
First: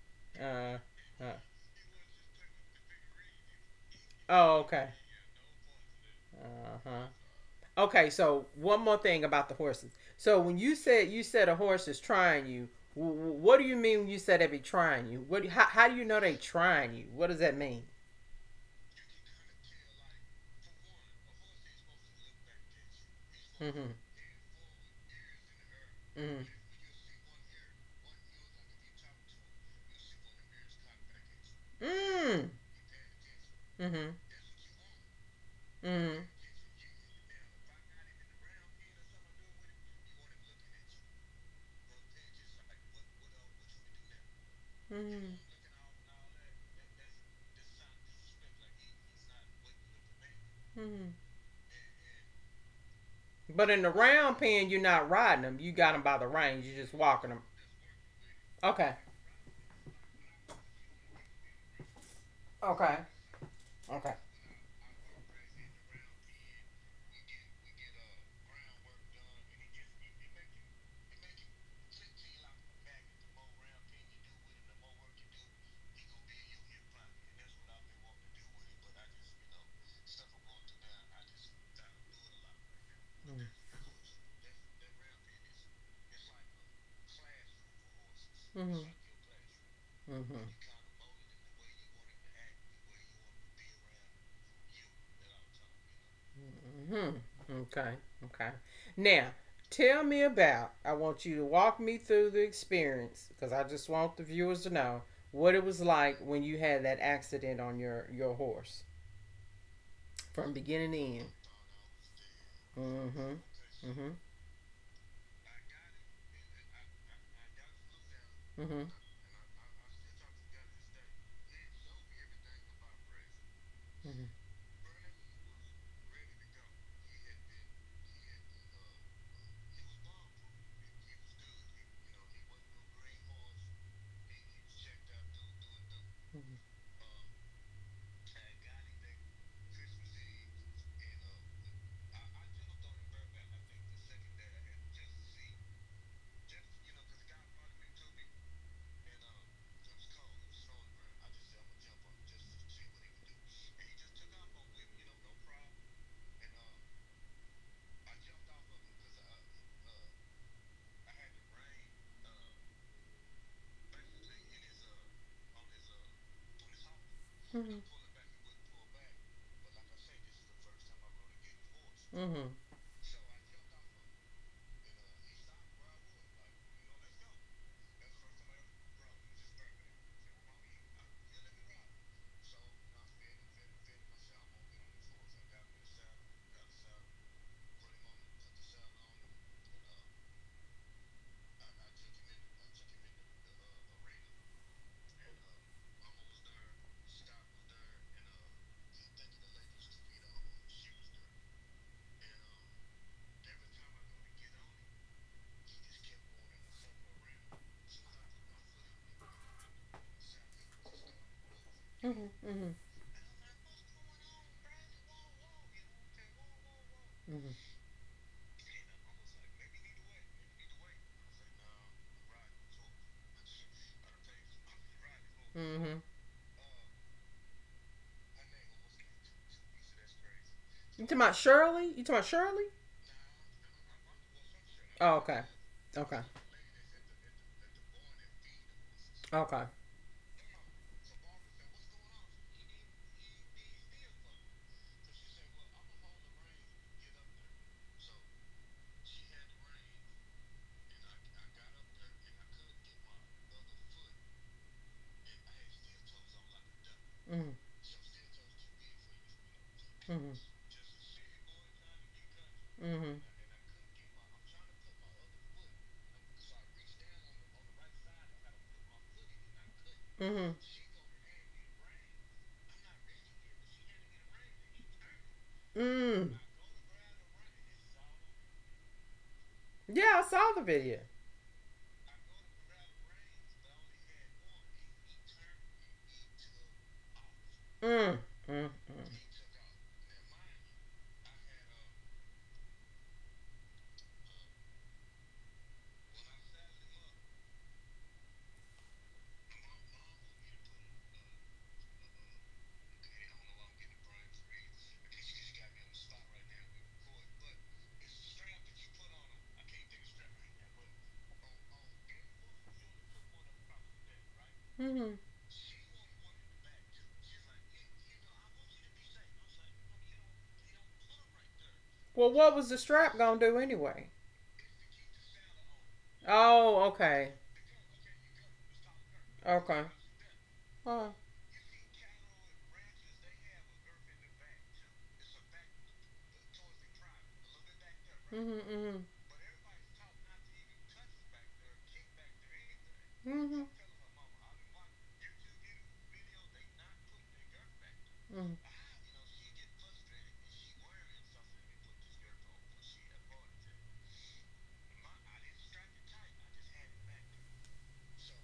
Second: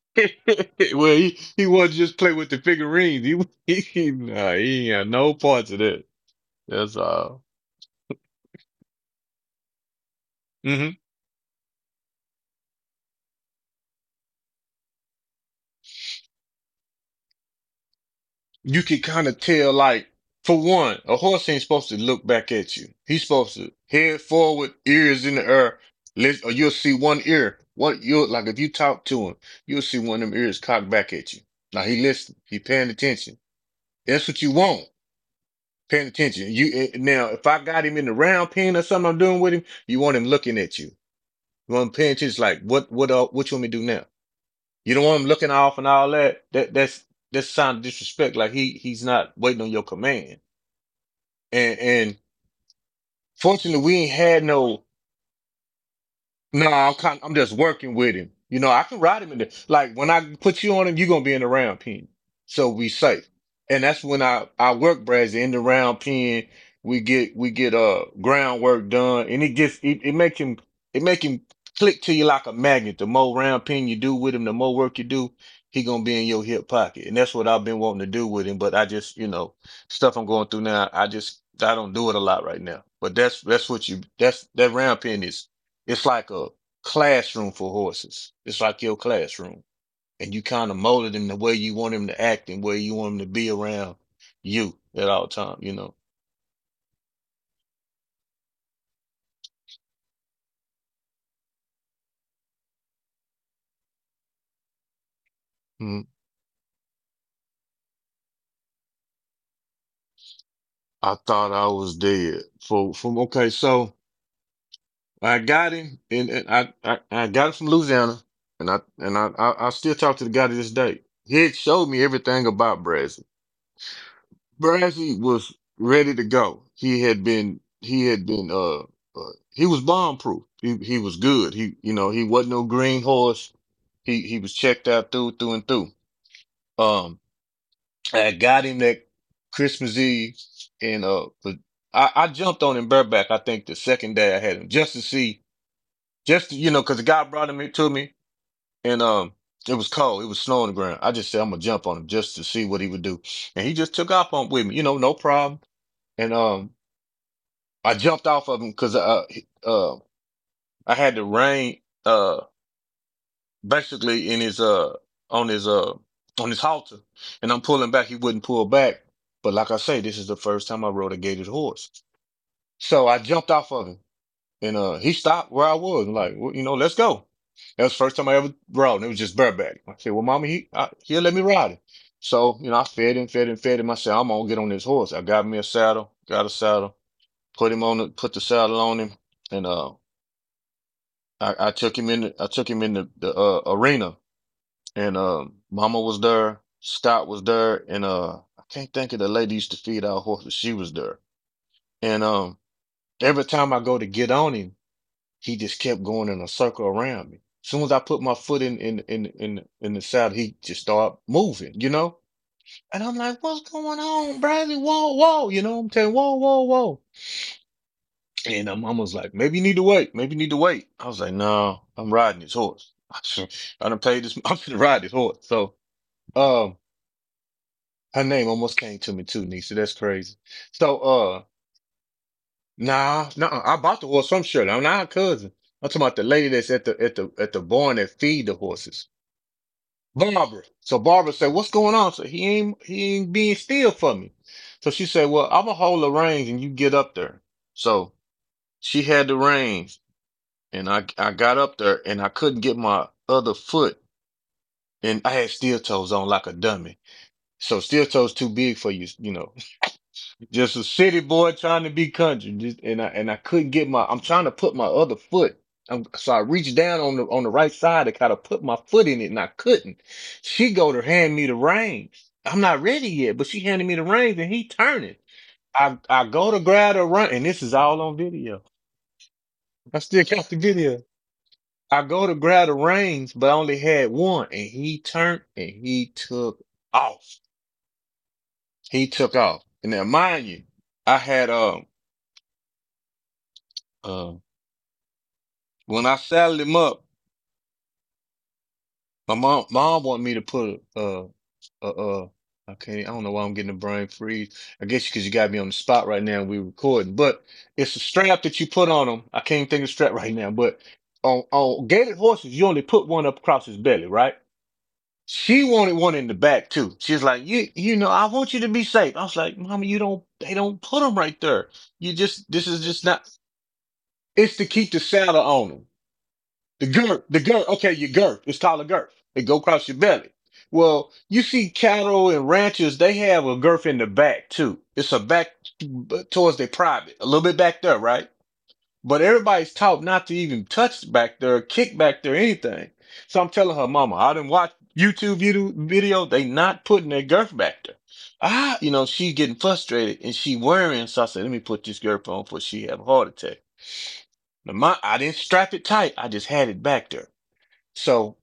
Speaker 1: Uh,
Speaker 2: Well,
Speaker 1: uh,
Speaker 2: he wanted to just play with the figurines. He
Speaker 1: oh,
Speaker 2: nah,
Speaker 1: okay.
Speaker 2: he ain't got no parts of that.
Speaker 1: Uh
Speaker 2: That's
Speaker 1: huh.
Speaker 2: all.
Speaker 1: Okay, so one more thing about the horses. So when you
Speaker 2: Mm-hmm.
Speaker 1: said you said a horse is trying you, what do you mean when you said they be trying you? What? How do you know they trying you? What does that mean?
Speaker 2: You can kind of tell, like, for one, a horse ain't supposed to look back at you. He's supposed to
Speaker 1: Mm-hmm.
Speaker 2: head forward, ears in the air.
Speaker 1: Mm-hmm.
Speaker 2: Or you'll see one ear, what you'll like if you talk to him, you'll see one of them ears cocked back at you. Now he listening,
Speaker 1: Mm.
Speaker 2: he paying attention.
Speaker 1: Mm-hmm.
Speaker 2: That's what you want.
Speaker 1: Mm
Speaker 2: Paying
Speaker 1: hmm.
Speaker 2: attention. Now if I got him in the round pen or something I'm doing with him, you want him looking at you. You want him paying attention, like, what you want me to do now. You don't want him
Speaker 1: Mm-hmm.
Speaker 2: looking off and all that. That's that sign of disrespect, like he's not waiting on your command.
Speaker 1: Mm-hmm.
Speaker 2: And
Speaker 1: But in
Speaker 2: fortunately
Speaker 1: the
Speaker 2: we ain't
Speaker 1: round
Speaker 2: had
Speaker 1: pen, you're
Speaker 2: no.
Speaker 1: not riding them. You got them by the reins.
Speaker 2: No,
Speaker 1: You're just
Speaker 2: I'm kind.
Speaker 1: walking
Speaker 2: I'm
Speaker 1: them.
Speaker 2: just working with him. You know, I
Speaker 1: Okay.
Speaker 2: can ride him in there. Like when I put you on him, you're gonna be in the round pen, so we
Speaker 1: Okay.
Speaker 2: safe. And that's
Speaker 1: Okay.
Speaker 2: when I work Brad's in the round pen. We get groundwork done, and it make him click to you like a magnet. The more round pin you do with him, the more work you do, he gonna be in your hip pocket. And that's what I've been wanting to do with him. But I just, stuff I'm going through now. I don't do it a lot right now. But that's what you that's that round pin is, it's like a classroom for horses. It's
Speaker 1: Mm-hmm.
Speaker 2: like your classroom. And you
Speaker 1: Mm-hmm.
Speaker 2: kind of molded him the way you want him to act and where you want him to be around you at all time.
Speaker 1: Mm-hmm. Mm-hmm. Okay. Okay. Now, tell me about. I want you to walk me through the experience because I just want the viewers to know what it was
Speaker 2: Mm,
Speaker 1: like when you had that accident on your horse from beginning to
Speaker 2: I
Speaker 1: end.
Speaker 2: thought I was dead. For from Okay,
Speaker 1: Mm-hmm.
Speaker 2: so
Speaker 1: Mm-hmm.
Speaker 2: I got him, and I got him from Louisiana, and I
Speaker 1: Mm-hmm.
Speaker 2: and I, I I still talk to the guy to this day. He had showed me everything about Brad.
Speaker 1: Mm-hmm.
Speaker 2: Brassy was ready to go. He had been he had been He was bomb proof. He was good. He you know he wasn't no green horse. He was checked out through through and through. Um, I got him that Christmas Eve, and but I jumped on him bareback. I think the second day I had him, just to see, just to, because the guy brought him to me. And It was cold. It was snow on the ground. I just said I'm gonna jump on him just to see what he would do, and he just took off on with me. You know, no problem. And I jumped off of him because I had the rein, basically in his on his on his halter, and I'm
Speaker 1: Mm-hmm.
Speaker 2: pulling back. He wouldn't pull back, but like I say, this is the first time I rode a gated horse.
Speaker 1: Mm-hmm. Mm-hmm.
Speaker 2: So I jumped off of him, and he stopped where I was, and, like, well, you know, let's go. That was the first time I ever rode, and it was just bareback. I said, "Well, Mommy, he'll let me ride it." So, you know, I fed him, fed him, fed him. I said, "I'm gonna get on this horse." I got me a saddle, got a saddle, put the saddle on him, and. I took him in the arena, and Mama was there, Scott was there, and I can't think of the lady used to feed our horses. She was there, and every time I go to get on him, he just kept going in a circle around me. As soon as I put my foot in the saddle, he just started moving, you know.
Speaker 1: Mm-hmm.
Speaker 2: And I'm like, "What's going on, Bradley? Whoa, whoa!" You know, I'm telling, "Whoa, whoa, whoa!"
Speaker 1: Mm-hmm.
Speaker 2: And my mom was like, maybe you need to wait. Maybe you need to wait. I was like, no, I'm riding this horse. I done paid this. I'm gonna ride this horse. So,
Speaker 1: Mm-hmm. You
Speaker 2: um, her name almost came to me too, Nisa. That's crazy. So,
Speaker 1: talking about Shirley? You talking about Shirley?
Speaker 2: nah, nah. I bought the horse from Shirley. I'm not her
Speaker 1: Oh, okay.
Speaker 2: cousin. I'm talking
Speaker 1: Okay.
Speaker 2: about the lady that's at the barn that feed the horses,
Speaker 1: Okay.
Speaker 2: Barbara. So Barbara said, "What's going on?" So he ain't being still for me. So she said, "Well, I'm gonna hold the reins and you get up there." So she had the reins, and I got up there, and I couldn't get my other foot, and I had steel toes on like a dummy.
Speaker 1: Mm.
Speaker 2: So steel toes too big for you, you know.
Speaker 1: Mm-hmm.
Speaker 2: Just a city boy trying to be country, just, and
Speaker 1: Mm-hmm.
Speaker 2: I and I couldn't get my. I'm trying to put my other foot. I so I reached down on the right side to kind of put my foot in it, and I couldn't.
Speaker 1: Mm-hmm.
Speaker 2: She go to hand me the reins. I'm not ready yet, but she handed me the reins, and he turning. I
Speaker 1: Mm.
Speaker 2: go to grab the run, and this is all on video. I
Speaker 1: Yeah, I
Speaker 2: still
Speaker 1: saw
Speaker 2: got
Speaker 1: the
Speaker 2: the
Speaker 1: video.
Speaker 2: video. I go to grab the reins, but I only had one, and he turned and he took off.
Speaker 1: Mm. Mm. Mm.
Speaker 2: He took off. And now, mind you, I had uh when I saddled him up, my mom wanted me to put a uh uh I don't know why I'm getting a brain freeze. I guess because you got me on the spot right now and we're recording, but it's a strap that you put on him. I can't think of the strap right now, but on gated horses, you only put one up across his belly, right?
Speaker 1: Mm-hmm.
Speaker 2: She wanted one in the back too. She's like, I want you to be safe. I was like, Mama, you don't, they don't put them right there. You
Speaker 1: Well, what
Speaker 2: just,
Speaker 1: was
Speaker 2: this
Speaker 1: the
Speaker 2: is just
Speaker 1: strap
Speaker 2: not.
Speaker 1: gonna do anyway?
Speaker 2: It's to keep the saddle on them.
Speaker 1: Oh,
Speaker 2: The girth,
Speaker 1: okay.
Speaker 2: the girth. Okay, your girth. It's called a girth. It go
Speaker 1: Okay.
Speaker 2: across your belly.
Speaker 1: Oh.
Speaker 2: Well, you see, cattle and ranchers, they have a girth in the back too. It's a back towards their private, a little bit back there, right?
Speaker 1: Mm-hmm. Mm-hmm.
Speaker 2: But everybody's taught not to even touch back there, kick back there, anything. So I'm
Speaker 1: Mm-hmm.
Speaker 2: telling her, Mama, I didn't watch YouTube video. They not putting their girth back there.
Speaker 1: Mm.
Speaker 2: Ah, you know, she getting frustrated and she worrying. So I said, let me put this girth on before she have a heart attack. Now, I didn't strap it tight. I just had it back there. So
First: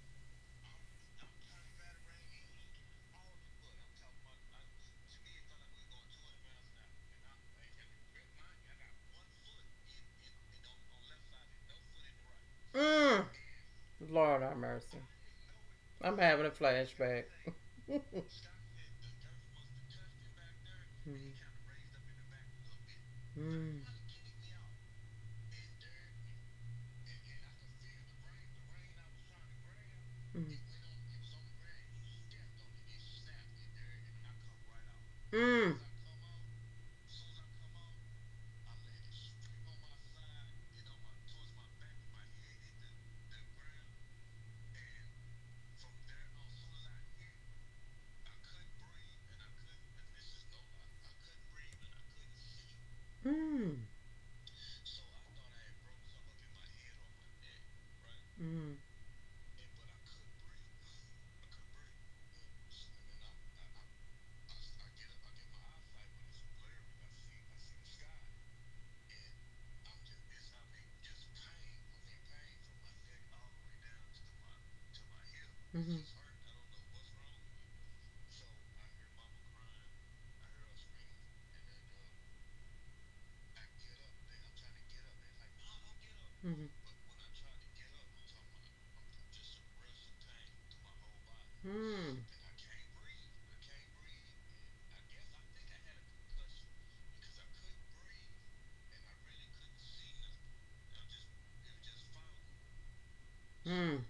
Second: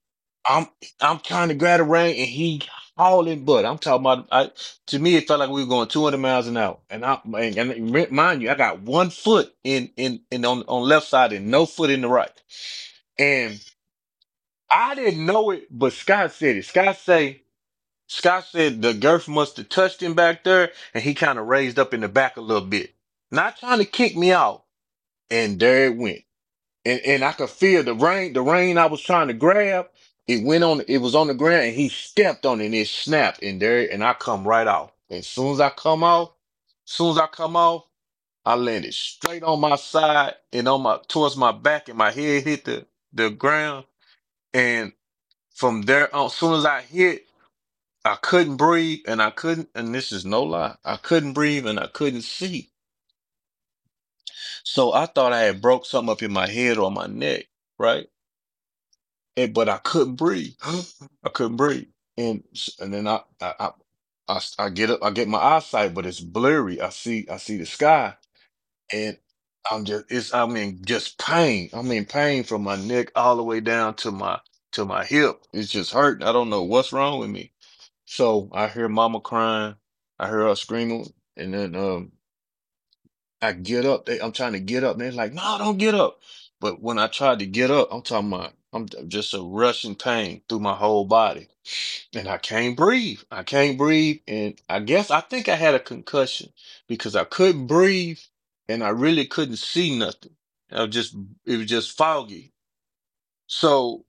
Speaker 2: I'm I'm trying to grab the rein and he hauling butt. I'm talking about, I to me it felt like we were going 200 miles an hour. And I and re- Mind you, I got one foot on left side and no foot in the right.
Speaker 1: Mm.
Speaker 2: And
Speaker 1: Lord have mercy.
Speaker 2: I didn't know it, but
Speaker 1: I'm
Speaker 2: Scott
Speaker 1: having a
Speaker 2: said it.
Speaker 1: flashback.
Speaker 2: Scott said the girth must have touched him back there, and he kind of raised up in the back a little bit. Not
Speaker 1: Mm.
Speaker 2: trying to kick me out. And there it went. And I could feel the rain. The rain I was trying to grab, it
Speaker 1: Mm.
Speaker 2: went on. It was on the ground, and he stepped on it, and it snapped. And there, and I come right out. And As soon as I
Speaker 1: Mm.
Speaker 2: come out, as soon as I come off, I landed straight on my side and on my towards my back, and my head hit the ground. And from there on, as soon as I hit, I couldn't breathe, and I couldn't. And this is no lie, I couldn't breathe, and I couldn't see.
Speaker 1: Mm. Mm. Mhm.
Speaker 2: So I thought I had broke something up in my head or my neck, right? and but I couldn't breathe. I couldn't breathe, and then I get up, I get my eyesight, but it's blurry. I see the sky, and I'm in just pain. I'm in pain from my neck all the way down to my hip. It's just
Speaker 1: Mhm.
Speaker 2: hurting. I don't know what's wrong with me. So I hear Mama crying. I hear her screaming, and then I get up. I'm trying to get up. And they're like, no, don't get up.
Speaker 1: Mm.
Speaker 2: But when I tried to get up, I'm talking about, just a rushing pain through my whole body.
Speaker 1: Mm.
Speaker 2: And I can't breathe. I can't breathe. And I think I had a concussion because I couldn't breathe and I really couldn't see nothing. I was just, it was just foggy.
Speaker 1: Mm.
Speaker 2: So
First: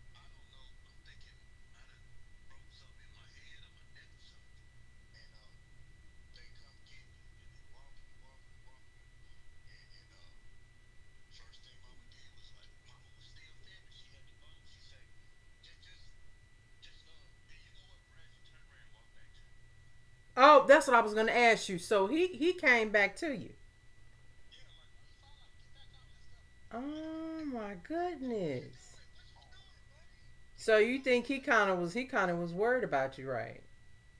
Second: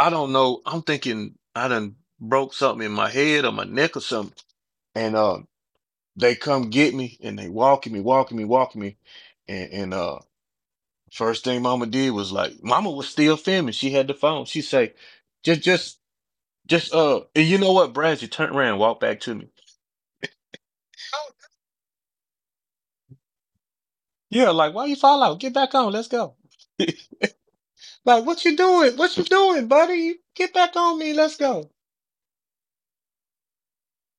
Speaker 2: I don't know. I'm thinking I done broke something in my head or my neck or something. And they come get me, and they walking me, walking me, walking me and First thing Mama did was like, Mama was still filming. She had the phone. She say, just, just, and you know what, Brad? You turned around and walked back to me.
Speaker 1: Oh, that's what I was going to ask you. So he came back to you.
Speaker 2: Yeah, like, why you fall out? Get back on. Let's go.
Speaker 1: Oh my
Speaker 2: Like, what you
Speaker 1: goodness.
Speaker 2: doing? What you doing, buddy? You get
Speaker 1: So
Speaker 2: back
Speaker 1: you
Speaker 2: on me.
Speaker 1: think
Speaker 2: Let's
Speaker 1: he
Speaker 2: go.
Speaker 1: kind of was he kind of was worried about you, right?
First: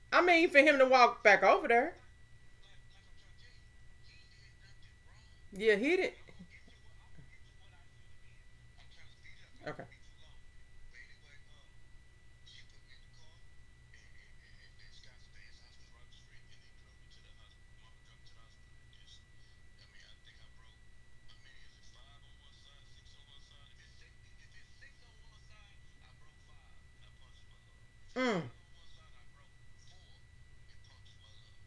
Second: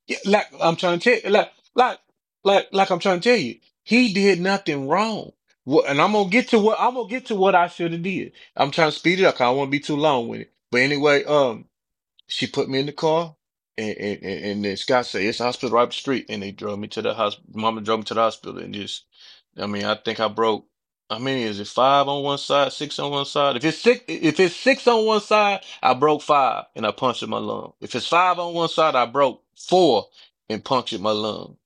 Speaker 2: Yeah,
Speaker 1: I
Speaker 2: like,
Speaker 1: mean, for
Speaker 2: I'm
Speaker 1: him to
Speaker 2: trying to tell,
Speaker 1: walk
Speaker 2: you,
Speaker 1: back over there.
Speaker 2: I'm trying to tell you, he did nothing wrong.
Speaker 1: Yeah,
Speaker 2: What,
Speaker 1: hit
Speaker 2: and
Speaker 1: it.
Speaker 2: I'm gonna get to what I should have did. I'm trying to speed it up, 'cause I don't want to be
Speaker 1: Okay.
Speaker 2: too long with it. But anyway, she put me in the car, and then Scott said it's a hospital right up the street, and they drove me to the hospital. Mama drove me to the hospital, and just, I mean, I think I broke. I mean, is it five on one side, six on one side? If it's six on one side, I broke five and I punctured my lung. If it's five
Speaker 1: Mm.
Speaker 2: on one side, I broke four and punctured my lung.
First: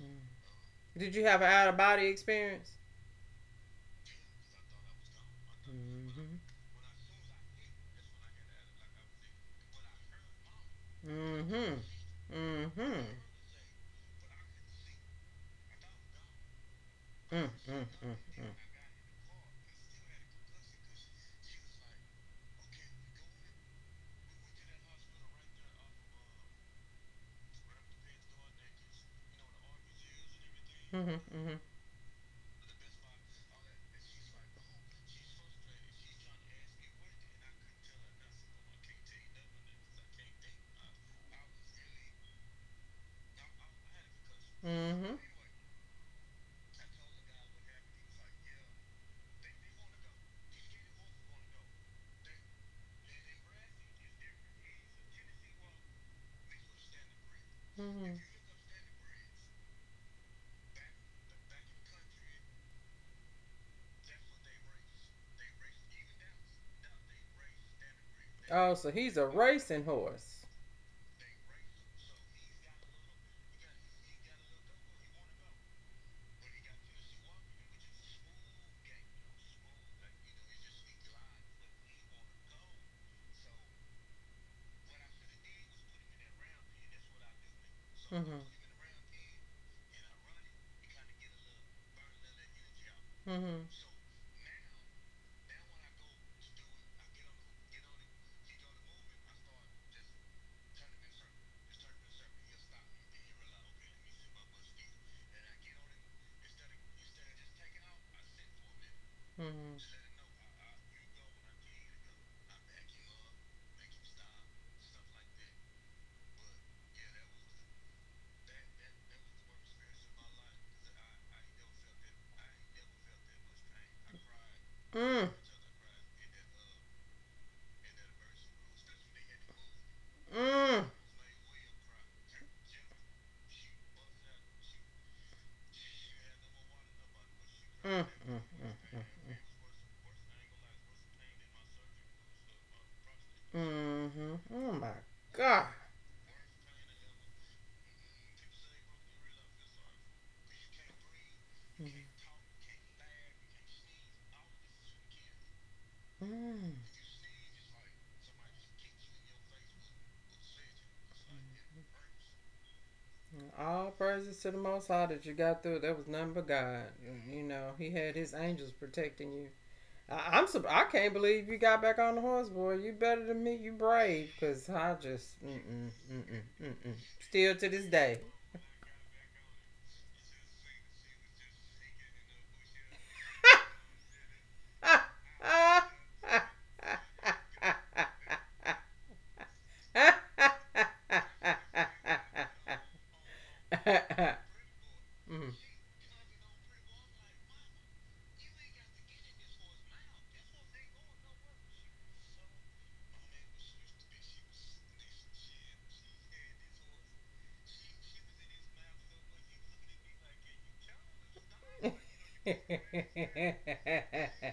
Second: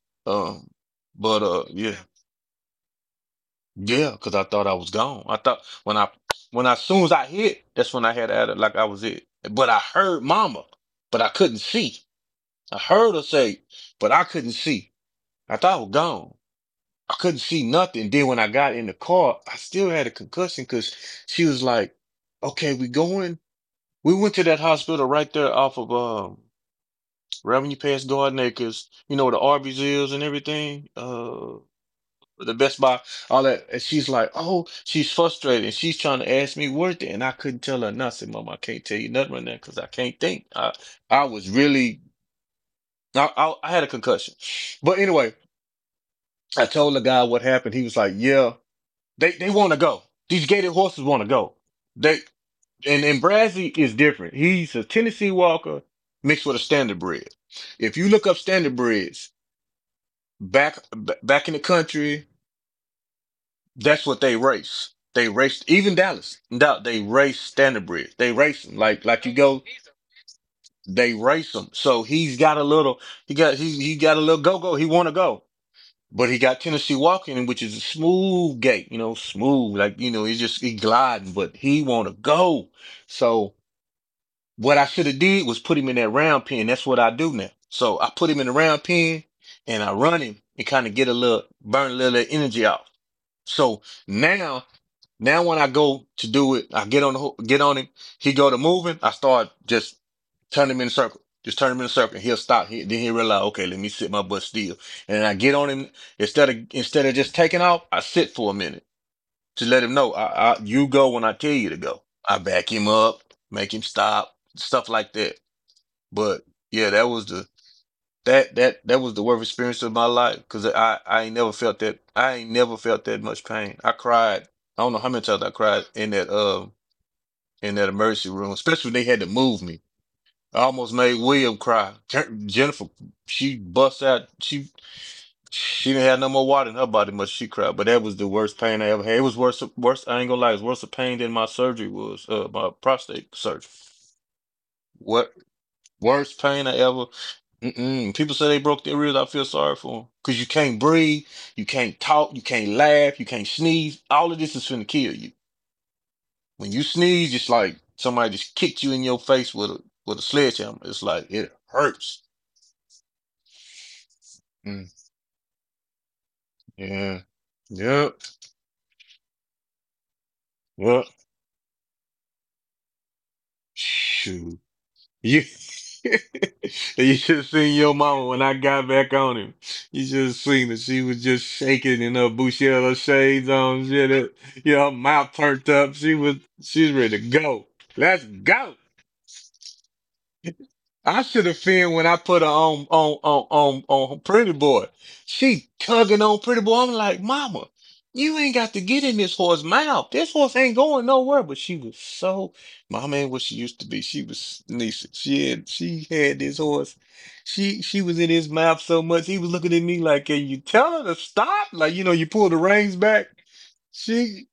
Speaker 1: Mm.
Speaker 2: Um,
Speaker 1: Did you have
Speaker 2: but
Speaker 1: an
Speaker 2: uh,
Speaker 1: out of
Speaker 2: yeah,
Speaker 1: body experience?
Speaker 2: yeah, because I thought I was gone. I thought
Speaker 1: Mm-hmm.
Speaker 2: as soon as I hit, that's when I had to it, like I was it. But I heard Mama, but I couldn't
Speaker 1: Mm-hmm.
Speaker 2: see. I
Speaker 1: Mm-hmm.
Speaker 2: heard her say, but I couldn't see. I thought I was gone. I couldn't see nothing. Then when
Speaker 1: Mm-hmm.
Speaker 2: I got in the car, I still had a concussion, because she was like, okay, we going. We went to that hospital right there off of Revenue Pass Garden Acres, where the Arby's is and everything.
Speaker 1: Mm-hmm. Mm-hmm. Mm-hmm.
Speaker 2: The Best Buy, all that. And she's like, oh, she's frustrated. And she's trying to ask me worth it. And I couldn't tell her nothing, Mom. I can't tell you nothing right now because I can't think. I was really. I had a concussion. But
Speaker 1: Mm-hmm.
Speaker 2: anyway, I told the guy what happened. He was like, "Yeah, they want to go. These gated horses want to go. They and Brazzy is different. He's a Tennessee Walker mixed with a standard bred. If you
Speaker 1: Mm-hmm.
Speaker 2: look up standard breds back back in the country, that's what they race. They race even Dallas. No, they race standard breds. They race
Speaker 1: Oh,
Speaker 2: them
Speaker 1: so
Speaker 2: like
Speaker 1: he's a
Speaker 2: you go.
Speaker 1: racing horse.
Speaker 2: They race them. So he's got a little. He got a little go go. He want to go. But he got Tennessee walking, which is a smooth gait, you know, smooth. Like, you know, he's just he gliding, but he wanna go. So what I should have did was put him in that round pen. That's what I do now. So I put
Speaker 1: Mhm.
Speaker 2: him in the round pen and I run him, and kind of get a little, burn a little energy off.
Speaker 1: Mhm.
Speaker 2: So now, when I go to do it, I get on him. He go to moving. I start just turning him in a circle. Just turn him in a circle. He'll stop. He, then he realize, okay, let me sit my butt still. And I get on him instead of just taking off. I sit for a minute to
Speaker 1: Mhm.
Speaker 2: let him know. I you go when I tell you to go. I back him up, make him stop, stuff like that. But yeah, that was the worst experience of my life, because I ain't never felt that much pain. I cried. I don't know how many
Speaker 1: Mm.
Speaker 2: times I cried in that emergency room, especially when they had to move me. I
Speaker 1: Mm.
Speaker 2: almost made William cry. Jennifer, she bust out. She didn't have no more water in her body, but she cried. But that
Speaker 1: Mm.
Speaker 2: was the
Speaker 1: Mm.
Speaker 2: worst pain I ever had. It
Speaker 1: Mm.
Speaker 2: was worse, worse. I ain't gonna lie, it was worse of pain than my surgery was. My prostate surgery.
Speaker 1: Mm. Mhm. Oh my
Speaker 2: What?
Speaker 1: God.
Speaker 2: Worst pain I ever. Mm-mm. People say they broke their ribs. I feel sorry for them, because you can't breathe, you can't talk, you can't laugh, you can't sneeze. All of this is finna kill you. When
Speaker 1: Mm.
Speaker 2: you sneeze, it's like somebody just kicked you in your face with a sledgehammer. It's like it hurts.
Speaker 1: All praises to the
Speaker 2: Mm,
Speaker 1: Most High that you got through. That was nothing but God.
Speaker 2: yeah.
Speaker 1: You know, He
Speaker 2: Yep.
Speaker 1: had His angels protecting you. I
Speaker 2: Yep.
Speaker 1: can't believe you got back on the horse, boy. You better than me. You brave,
Speaker 2: Shoot.
Speaker 1: cause I just
Speaker 2: You
Speaker 1: mm-mm, mm-mm, mm-mm,
Speaker 2: you should have
Speaker 1: still to
Speaker 2: seen
Speaker 1: this
Speaker 2: your
Speaker 1: day.
Speaker 2: mama when I got back on him. You should have seen, that she was just shaking in her Bouchella shades on shit. It, you know, her mouth turned up. She's ready to go. Let's go. I should have feared when I put her on Pretty Boy. She tugging on Pretty Boy. I'm like, Mama, you ain't got to get in this horse's mouth. This horse ain't going nowhere. But she was so, Mama ain't what she used to be. She was sneaking. She had this horse. She was in his mouth so much. He was looking at me like, can you tell her to stop? Like, you know, you pull the reins back. She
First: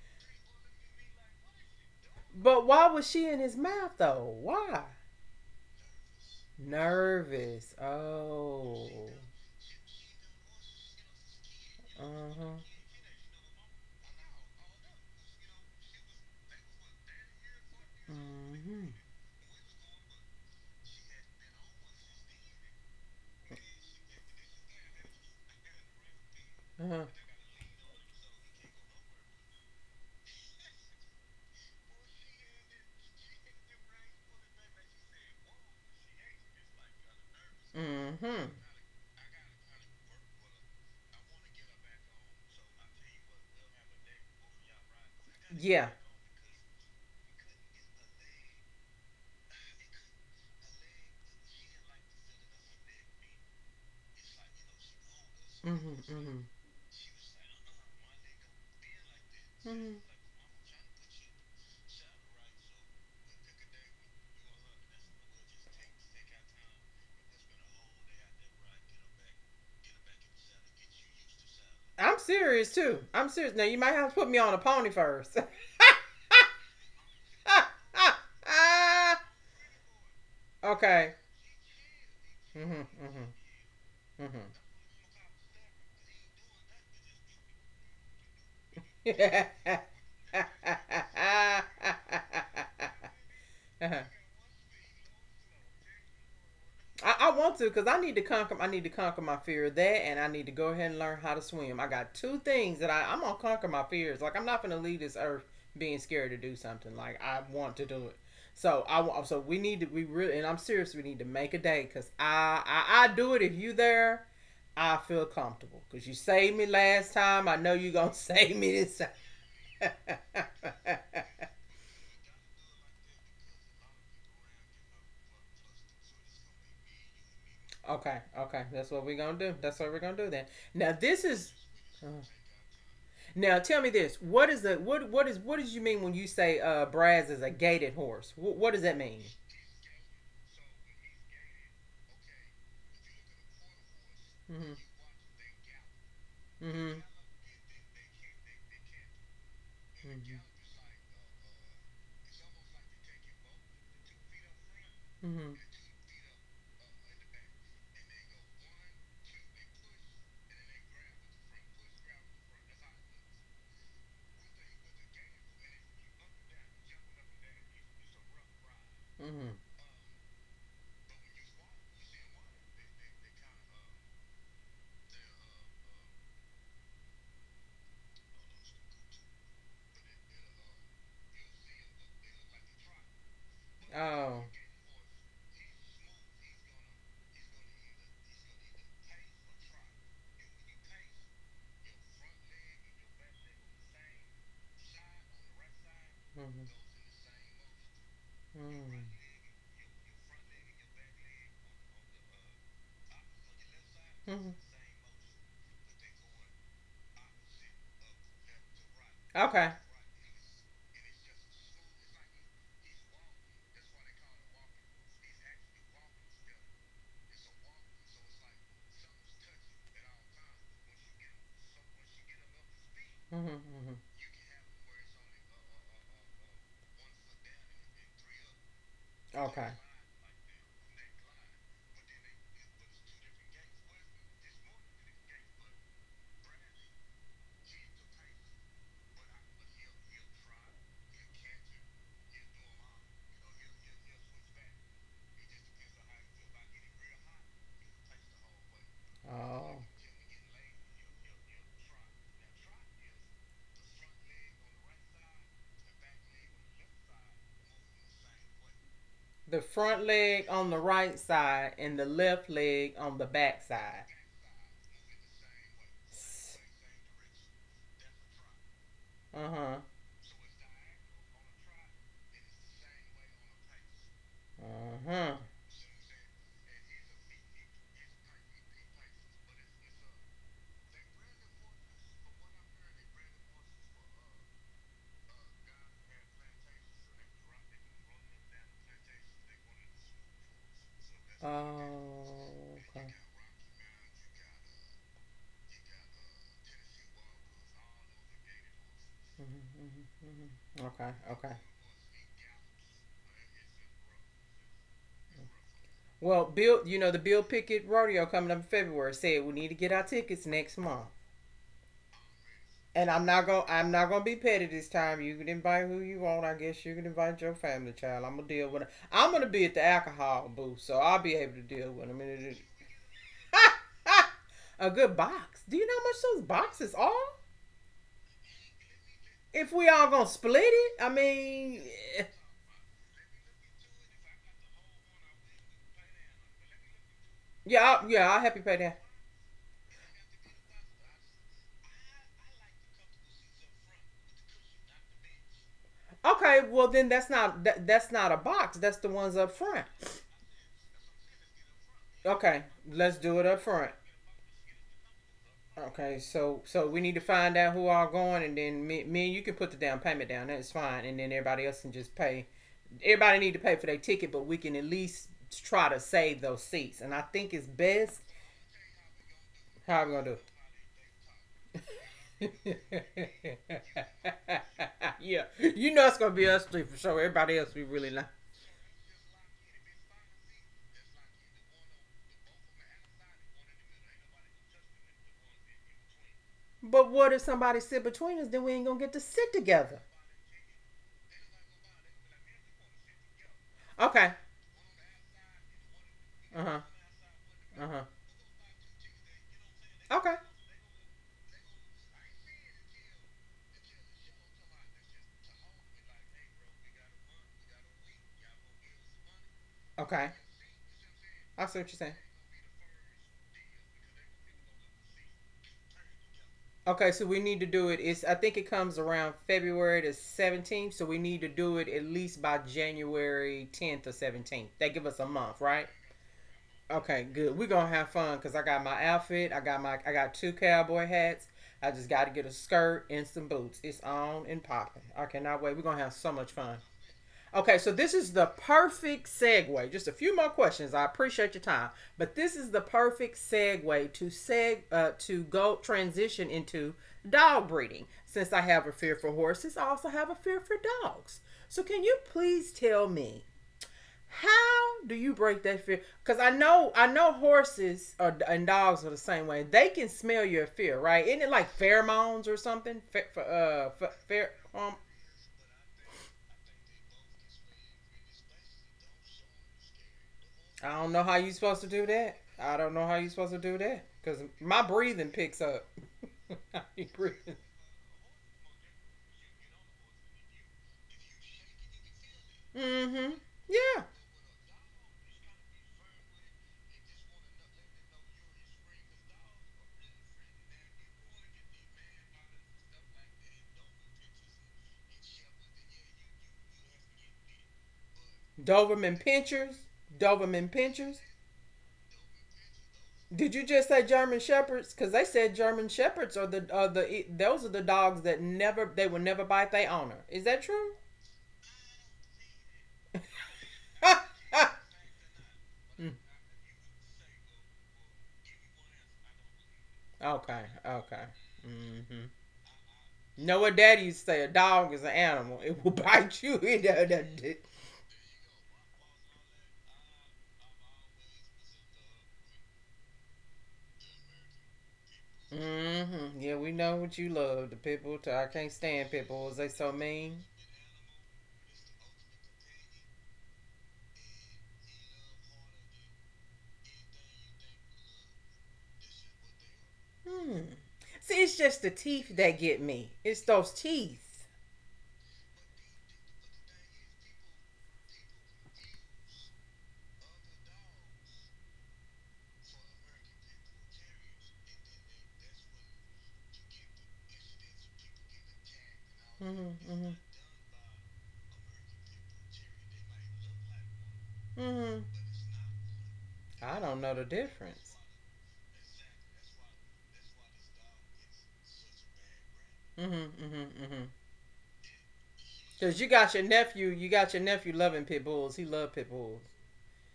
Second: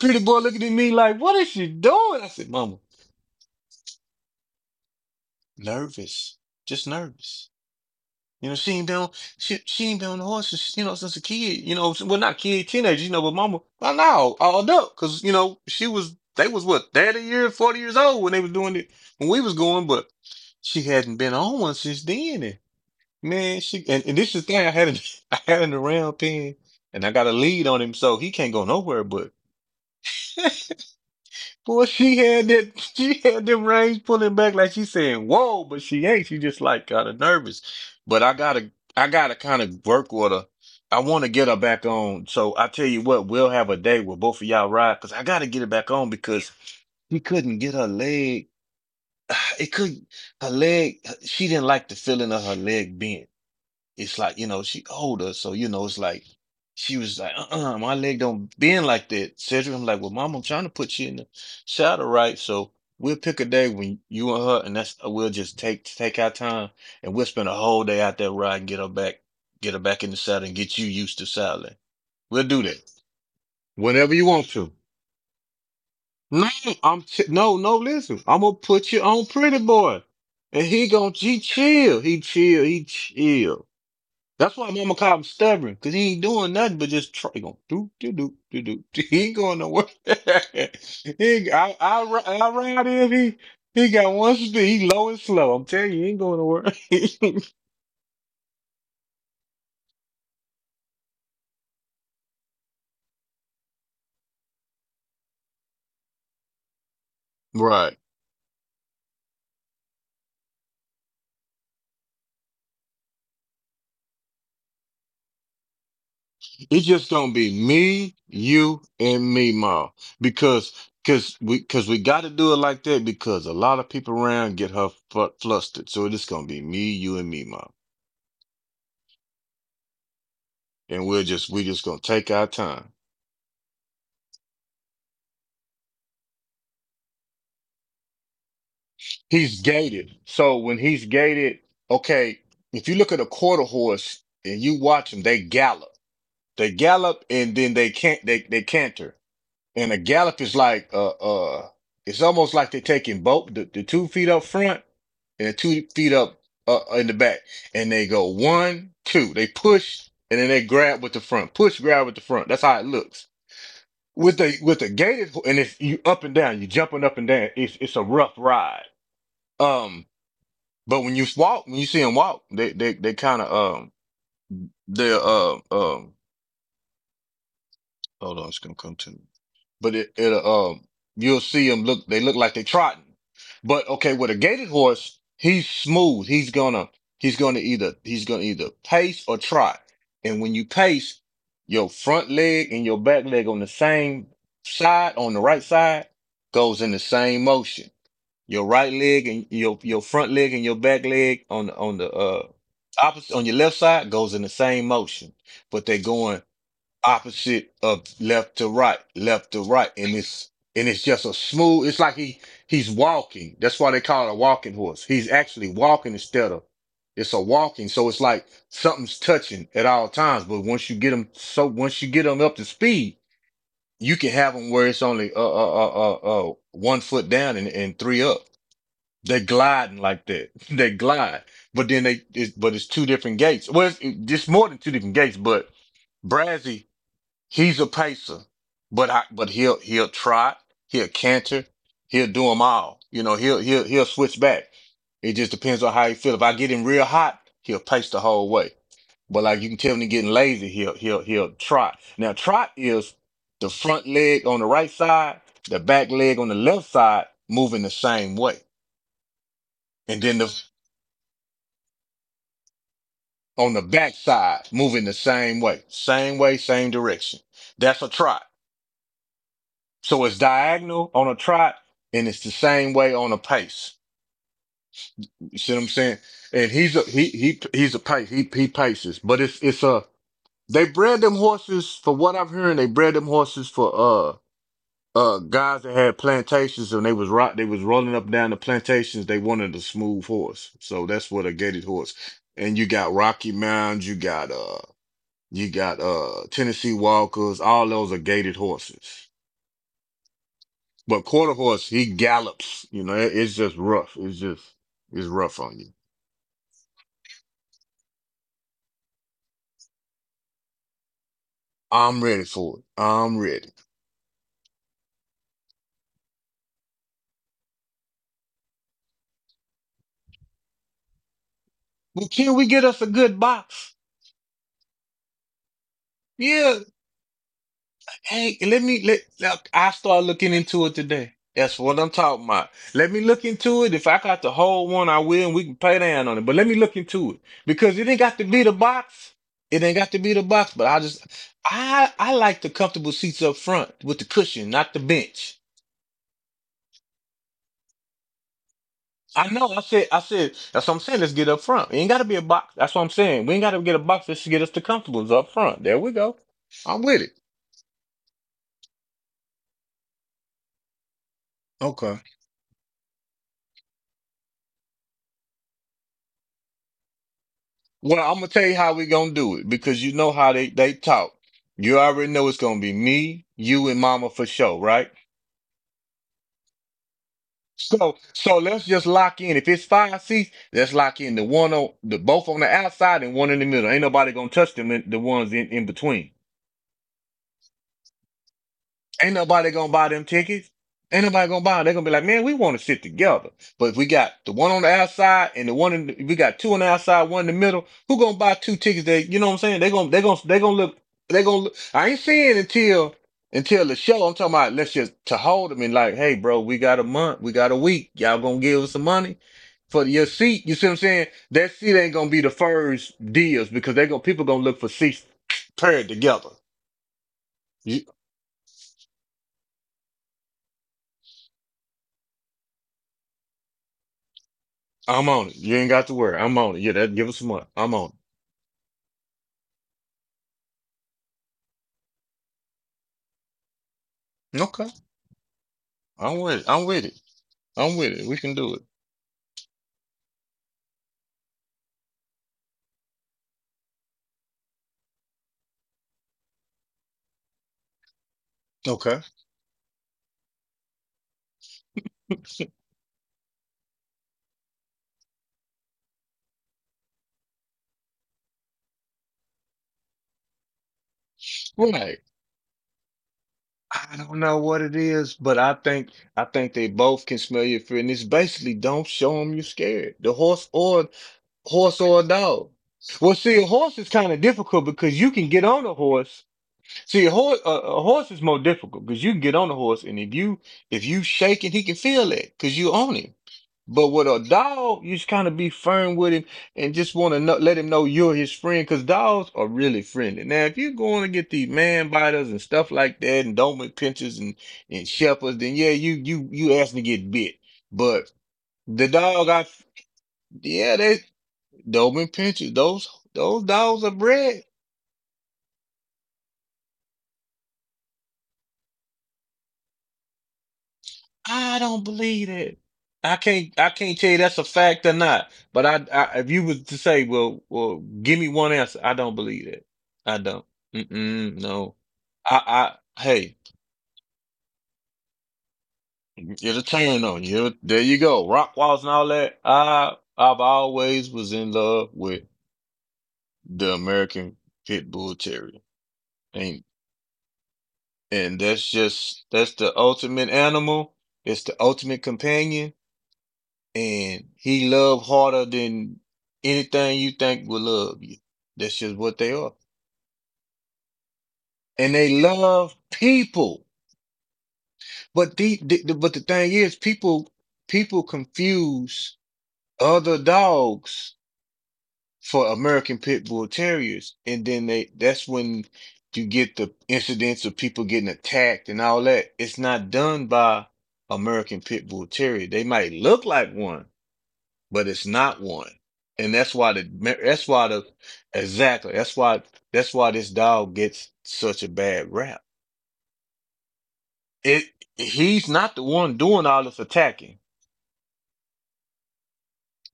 Speaker 2: Pretty Boy looking at me like, what is she doing? I said,
Speaker 1: But
Speaker 2: Mama,
Speaker 1: why was she in his mouth though? Why?
Speaker 2: nervous, just nervous.
Speaker 1: Nervous.
Speaker 2: You know, she ain't
Speaker 1: Oh.
Speaker 2: been on, she she ain't been on the horse since, you know, since a kid. You know,
Speaker 1: Uh
Speaker 2: well, not
Speaker 1: huh.
Speaker 2: kid, teenager. You know, but Mama, by now, all adult, because you know, she was they was, what, 30 years, 40 years old when they was doing
Speaker 1: Mm-hmm.
Speaker 2: it, when we was going, but she hadn't been on one since then. And man, she and this is the thing. I had an I had an around pin, and
Speaker 1: Uh-huh.
Speaker 2: I got a lead on him, so he can't go nowhere. But boy, she had that she had them reins pulling back like she's saying whoa, but she ain't. She just like kinda nervous. But
Speaker 1: Mm-hmm.
Speaker 2: I gotta kinda work with her. I wanna get her back on. So I tell you what, we'll have a day where both of y'all ride, because I gotta get her
Speaker 1: Yeah.
Speaker 2: back on, because she couldn't get her leg. It could her leg, she didn't like the feeling of her leg bent. It's like, you know, she older, so, you know,
Speaker 1: Mm-hmm.
Speaker 2: it's like
Speaker 1: Mm-hmm.
Speaker 2: she was like, uh, uh, my leg don't bend like that. Cedric, I'm
Speaker 1: Mm-hmm.
Speaker 2: like, well, Mom, I'm trying to put you in the shower, right? So we'll pick a day when you and her, and that's we'll just take our time, and we'll spend a whole day out there riding, get her back in the saddle, and get you used to saddling.
Speaker 1: I'm
Speaker 2: We'll do
Speaker 1: serious
Speaker 2: that
Speaker 1: too. I'm serious. Now you might have to
Speaker 2: whenever you
Speaker 1: put me
Speaker 2: want
Speaker 1: on a
Speaker 2: to.
Speaker 1: pony first.
Speaker 2: No, no, no. Listen, I'm gonna put you on Pretty Boy, and he gonna
Speaker 1: Okay.
Speaker 2: he chill, he chill, he
Speaker 1: Mm-hmm.
Speaker 2: chill. That's
Speaker 1: Mm-hmm.
Speaker 2: why Mama Cobb's stubborn, because he ain't doing nothing but just try. He going, do, do, do, do, do. He ain't going nowhere. he, I, ri- I ride him. He
Speaker 1: Mm-hmm.
Speaker 2: got one speed. He low and slow. I'm telling you, he ain't going nowhere.
Speaker 1: I want to because I need to conquer. I need to conquer my fear of that, and I need to go ahead and learn how to swim. I got two things that I'm gonna conquer my fears. Like I'm not gonna leave this earth being scared to do something. Like I want to
Speaker 2: Right.
Speaker 1: do it. So I, so we need to, we really, and I'm serious. We need to make a day because I do it if you there. I feel comfortable because you saved me
Speaker 2: It's just
Speaker 1: last
Speaker 2: going to
Speaker 1: time.
Speaker 2: be
Speaker 1: I know you gonna
Speaker 2: me,
Speaker 1: save me
Speaker 2: you,
Speaker 1: this
Speaker 2: and
Speaker 1: time.
Speaker 2: me, Ma. Because cause we got to do it like that, because a lot of people around get her flustered. So it's going to be me, you, and me, Ma.
Speaker 1: Okay, okay, that's what we are gonna do. That's what we're gonna do then. Now
Speaker 2: And
Speaker 1: this is.
Speaker 2: we just going to
Speaker 1: Oh,
Speaker 2: take our time.
Speaker 1: now tell me this: what is the what is what does you mean when you say Braz is a gated horse? What does that mean?
Speaker 2: He's gated. So when he's gated, okay, if you look at a quarter horse and
Speaker 1: Mm-hmm.
Speaker 2: you watch them, they gallop. They
Speaker 1: Mm-hmm.
Speaker 2: gallop, and then they can't. They canter. And a gallop is like it's almost like they're taking both the two feet up front
Speaker 1: Mm-hmm.
Speaker 2: and
Speaker 1: Mm-hmm.
Speaker 2: the two feet up, in the back. And they go one, two. They push and then they grab with the front. Push, grab with the front. That's how it looks. With the gated, and if you up and down, you jumping up and down, it's a rough ride.
Speaker 1: Mm-hmm.
Speaker 2: Um but when you walk, when you see them walk, they kind of, they're hold on, it's gonna come to me. But it you'll see them look they look like they trotting. But okay, with a
Speaker 1: Oh.
Speaker 2: gated horse, he's smooth. He's gonna either pace or trot. And when you pace, your front leg and your back leg on the same side, on the right side,
Speaker 1: Mm-hmm.
Speaker 2: goes in the same motion. Your right
Speaker 1: Mm-hmm.
Speaker 2: leg and your front leg and your back leg on the opposite on your left side goes in the
Speaker 1: Mm-hmm.
Speaker 2: same motion, but they're going opposite of left to
Speaker 1: Okay.
Speaker 2: right, and it's just a smooth. It's like he's walking. That's why they call it a walking horse. He's actually walking instead of it's a walking. So it's like something's touching at all times. But once you get him up to speed,
Speaker 1: Mm-hmm. Mm-hmm.
Speaker 2: you can have him where it's only one foot down and three up. They're
Speaker 1: Okay.
Speaker 2: gliding like that. They glide, but but it's two different gates. Well, it's more than two different gates. But Brazzy, he's a pacer, but he'll trot, he'll canter, he'll do them all. You know, he'll switch back. It just depends on how he feel. If I get him real hot, he'll pace the whole way. But like you
Speaker 1: Oh.
Speaker 2: can tell when he getting lazy, he'll trot. Now trot is the front leg on the right side, the back leg on the left side moving the same way.
Speaker 1: The front
Speaker 2: And then
Speaker 1: leg
Speaker 2: the
Speaker 1: on the right side and the left leg on the back
Speaker 2: on the
Speaker 1: side.
Speaker 2: backside, moving the same way, same direction. That's a trot.
Speaker 1: Uh huh.
Speaker 2: So it's diagonal on a trot, and it's the same way on a pace.
Speaker 1: Uh huh.
Speaker 2: You see what I'm saying? And he's a pace. He paces, but it's a they bred them horses for what I have heard. They bred them horses for guys that had plantations and they was rolling up and down the plantations. They wanted a smooth horse, so that's what a gaited horse.
Speaker 1: Oh.
Speaker 2: And you
Speaker 1: Okay.
Speaker 2: got Rocky Mounds, you got Tennessee Walkers. All those are gated horses.
Speaker 1: Mm-hmm. Mm-hmm. Mm-hmm. Okay.
Speaker 2: But
Speaker 1: Okay.
Speaker 2: quarter horse, he gallops. You know, it's just rough. It's just it's rough on you.
Speaker 1: Well, Bill, you know the Bill Pickett rodeo coming up in February said we need to get our tickets next month.
Speaker 2: I'm ready for it.
Speaker 1: And I'm
Speaker 2: I'm
Speaker 1: not gonna
Speaker 2: ready.
Speaker 1: be petty this time. You can invite who you want. I guess you can invite your family child. I'm gonna deal with it. I'm gonna be at the alcohol booth, so I'll be able to deal with them.
Speaker 2: Well,
Speaker 1: It
Speaker 2: can
Speaker 1: is-
Speaker 2: we get us a good box?
Speaker 1: A good box. Do you know how much those
Speaker 2: Yeah.
Speaker 1: boxes are?
Speaker 2: Hey, let me let look,
Speaker 1: If we
Speaker 2: I
Speaker 1: all
Speaker 2: start
Speaker 1: gonna
Speaker 2: looking
Speaker 1: split
Speaker 2: into
Speaker 1: it,
Speaker 2: it
Speaker 1: I
Speaker 2: today. That's
Speaker 1: mean,
Speaker 2: what I'm talking about. Let me look into it. If I got the whole one, I will, and we can play down on it. But let me look into it because
Speaker 1: yeah,
Speaker 2: it ain't
Speaker 1: yeah,
Speaker 2: got
Speaker 1: I'll
Speaker 2: to
Speaker 1: help you
Speaker 2: be the
Speaker 1: pay that.
Speaker 2: box. It ain't got to be the box. But I just, I like the comfortable seats up front with the cushion, not the bench.
Speaker 1: Okay, well then that's not that, that's not a box. That's the ones up
Speaker 2: I know. I
Speaker 1: front.
Speaker 2: said, I said. That's what I'm saying. Let's get up front. It ain't got to be a
Speaker 1: Okay,
Speaker 2: box. That's what I'm
Speaker 1: let's do it
Speaker 2: saying. We
Speaker 1: up
Speaker 2: ain't got to
Speaker 1: front.
Speaker 2: get a box. Let's get us the comfortables up front. There we
Speaker 1: Okay,
Speaker 2: go.
Speaker 1: so we
Speaker 2: I'm
Speaker 1: need to
Speaker 2: with it.
Speaker 1: find out who are going, and then me and you can put the down payment down. That's fine, and then everybody else can just
Speaker 2: Okay.
Speaker 1: pay. Everybody need to pay for their ticket, but we can at least try to save those seats. And I think it's best.
Speaker 2: Well, I'm gonna tell you how we gonna do it
Speaker 1: How are
Speaker 2: because
Speaker 1: we
Speaker 2: you know
Speaker 1: gonna
Speaker 2: how they talk. You already
Speaker 1: do
Speaker 2: know it's
Speaker 1: it?
Speaker 2: gonna be me, you, and Mama for sure, right?
Speaker 1: Yeah, you know it's gonna be us three for sure. Everybody else we really
Speaker 2: So,
Speaker 1: not.
Speaker 2: so let's just lock in. If it's five seats, let's lock in the one on the both on the outside and one in the middle. Ain't nobody gonna touch them the ones in between.
Speaker 1: But what if somebody sit between us? Then we ain't gonna get to
Speaker 2: Ain't
Speaker 1: sit
Speaker 2: nobody gonna
Speaker 1: together.
Speaker 2: buy them tickets. Ain't nobody gonna buy them. They're gonna be like, man, we want to sit together. But if we
Speaker 1: Okay.
Speaker 2: got the one on the outside and the one in the, we got
Speaker 1: Uh
Speaker 2: two
Speaker 1: huh.
Speaker 2: on the outside, one in the
Speaker 1: Uh
Speaker 2: middle,
Speaker 1: huh.
Speaker 2: who gonna buy two tickets that you know what I'm saying?
Speaker 1: Okay.
Speaker 2: They're gonna look they're gonna look. I ain't saying until the show. I'm talking about let's just to hold them and like, hey bro, we got a month, we got a week. Y'all gonna give us some money for your
Speaker 1: Okay.
Speaker 2: seat. You see what I'm saying?
Speaker 1: I
Speaker 2: That
Speaker 1: see what you're
Speaker 2: seat
Speaker 1: saying.
Speaker 2: ain't gonna be the first deals because they gonna people gonna look for seats paired together.
Speaker 1: Okay, so we need to do it.
Speaker 2: You,
Speaker 1: It's I think it comes around February the 17th, so we need to do it at least by January 10th or 17th. They give us a
Speaker 2: I'm on it.
Speaker 1: month,
Speaker 2: You ain't
Speaker 1: right?
Speaker 2: got to worry. I'm on it. Yeah, that
Speaker 1: Okay,
Speaker 2: give us some
Speaker 1: good.
Speaker 2: money.
Speaker 1: We're gonna
Speaker 2: I'm
Speaker 1: have
Speaker 2: on
Speaker 1: fun because I got my outfit. I got my I got two cowboy hats. I just got to get a skirt and some boots. It's on
Speaker 2: it.
Speaker 1: and
Speaker 2: Okay.
Speaker 1: popping. I cannot wait. We're gonna have so
Speaker 2: I'm
Speaker 1: much
Speaker 2: with it.
Speaker 1: fun.
Speaker 2: I'm with it.
Speaker 1: Okay, so
Speaker 2: I'm with
Speaker 1: this
Speaker 2: it.
Speaker 1: is
Speaker 2: We
Speaker 1: the
Speaker 2: can do it.
Speaker 1: perfect segue. Just a few more questions. I appreciate your time, but this is the perfect segue to seg to go transition into dog breeding. Since I have a fear
Speaker 2: Okay.
Speaker 1: for horses, I also have a fear for dogs. So can you please tell me how do you break that fear? Because I know horses are, and dogs are the same way. They can smell your fear, right? Isn't it like
Speaker 2: Right.
Speaker 1: pheromones or something? Fe- fe-
Speaker 2: I don't
Speaker 1: pher-
Speaker 2: know what it
Speaker 1: um,
Speaker 2: is, but I think they both can smell your fear. And it's basically don't show them you're scared. The horse
Speaker 1: I
Speaker 2: or
Speaker 1: don't know how you supposed to
Speaker 2: horse
Speaker 1: do
Speaker 2: or a
Speaker 1: that.
Speaker 2: dog.
Speaker 1: I don't know how you
Speaker 2: Well,
Speaker 1: supposed to
Speaker 2: see, a
Speaker 1: do
Speaker 2: horse
Speaker 1: that
Speaker 2: is kind of
Speaker 1: because my
Speaker 2: difficult because you
Speaker 1: breathing
Speaker 2: can
Speaker 1: picks
Speaker 2: get on
Speaker 1: up.
Speaker 2: a horse.
Speaker 1: I be
Speaker 2: See,
Speaker 1: breathing.
Speaker 2: a horse is more difficult because you can get on a horse, and if you shake it, he can feel it because you own him.
Speaker 1: Mm-hmm. Yeah.
Speaker 2: But with a dog, you just kind of be firm with him and just want to know, let him know you're his friend because dogs are really friendly. Now, if you're going to get these man biters and stuff like that, and Doberman pinchers and shepherds, then yeah, you you asking to get bit. But the
Speaker 1: Doberman
Speaker 2: dog,
Speaker 1: Pinschers. Doberman
Speaker 2: yeah, they
Speaker 1: Pinschers.
Speaker 2: Doberman pinchers,
Speaker 1: Did
Speaker 2: those
Speaker 1: you just
Speaker 2: dogs
Speaker 1: say
Speaker 2: are
Speaker 1: German
Speaker 2: bred.
Speaker 1: shepherds? Because they said German shepherds are the e, those are the dogs that never they will never bite their owner. Is that true?
Speaker 2: I don't believe it. I
Speaker 1: Ha
Speaker 2: can't tell you that's a
Speaker 1: ha.
Speaker 2: fact or not. But I if you was to say, well, give me one answer, I don't believe it. I
Speaker 1: Okay.
Speaker 2: don't.
Speaker 1: Okay.
Speaker 2: Mm-mm, no.
Speaker 1: Mm-hmm.
Speaker 2: I
Speaker 1: You
Speaker 2: hey,
Speaker 1: know what Daddy used to say? A dog is an animal. It will bite you.
Speaker 2: it'll
Speaker 1: It,
Speaker 2: turn
Speaker 1: it,
Speaker 2: on
Speaker 1: it,
Speaker 2: you. There you go. Rock walls and all that. I've always was in love with the American Pit Bull Terrier.
Speaker 1: Mm-hmm. Yeah, we
Speaker 2: And
Speaker 1: know what you love. The pit bull. T- I can't
Speaker 2: that's
Speaker 1: stand pit
Speaker 2: just
Speaker 1: bulls. They
Speaker 2: that's
Speaker 1: so
Speaker 2: the
Speaker 1: mean.
Speaker 2: ultimate animal. It's the ultimate companion and he love harder than anything you think will love you. That's just what they are,
Speaker 1: Hmm. See, it's just the
Speaker 2: and they
Speaker 1: teeth that get
Speaker 2: love
Speaker 1: me. It's those
Speaker 2: people.
Speaker 1: teeth.
Speaker 2: But but the thing is, people confuse other dogs for American pit bull terriers, and then they that's when you get the incidents of people getting attacked and all that. It's
Speaker 1: Mm-hmm, mm-hmm,
Speaker 2: not done by American pit bull terrier. They might look like one,
Speaker 1: mm-hmm.
Speaker 2: but it's not one. And
Speaker 1: I don't know the
Speaker 2: that's why
Speaker 1: difference.
Speaker 2: the exactly that's why this dog gets such a bad rap.
Speaker 1: Mm-hmm, mm-hmm, mm-hmm.
Speaker 2: It he's not
Speaker 1: Cause
Speaker 2: the
Speaker 1: you got
Speaker 2: one
Speaker 1: your
Speaker 2: doing all
Speaker 1: nephew.
Speaker 2: this
Speaker 1: You got your
Speaker 2: attacking,
Speaker 1: nephew loving pit bulls. He love pit bulls.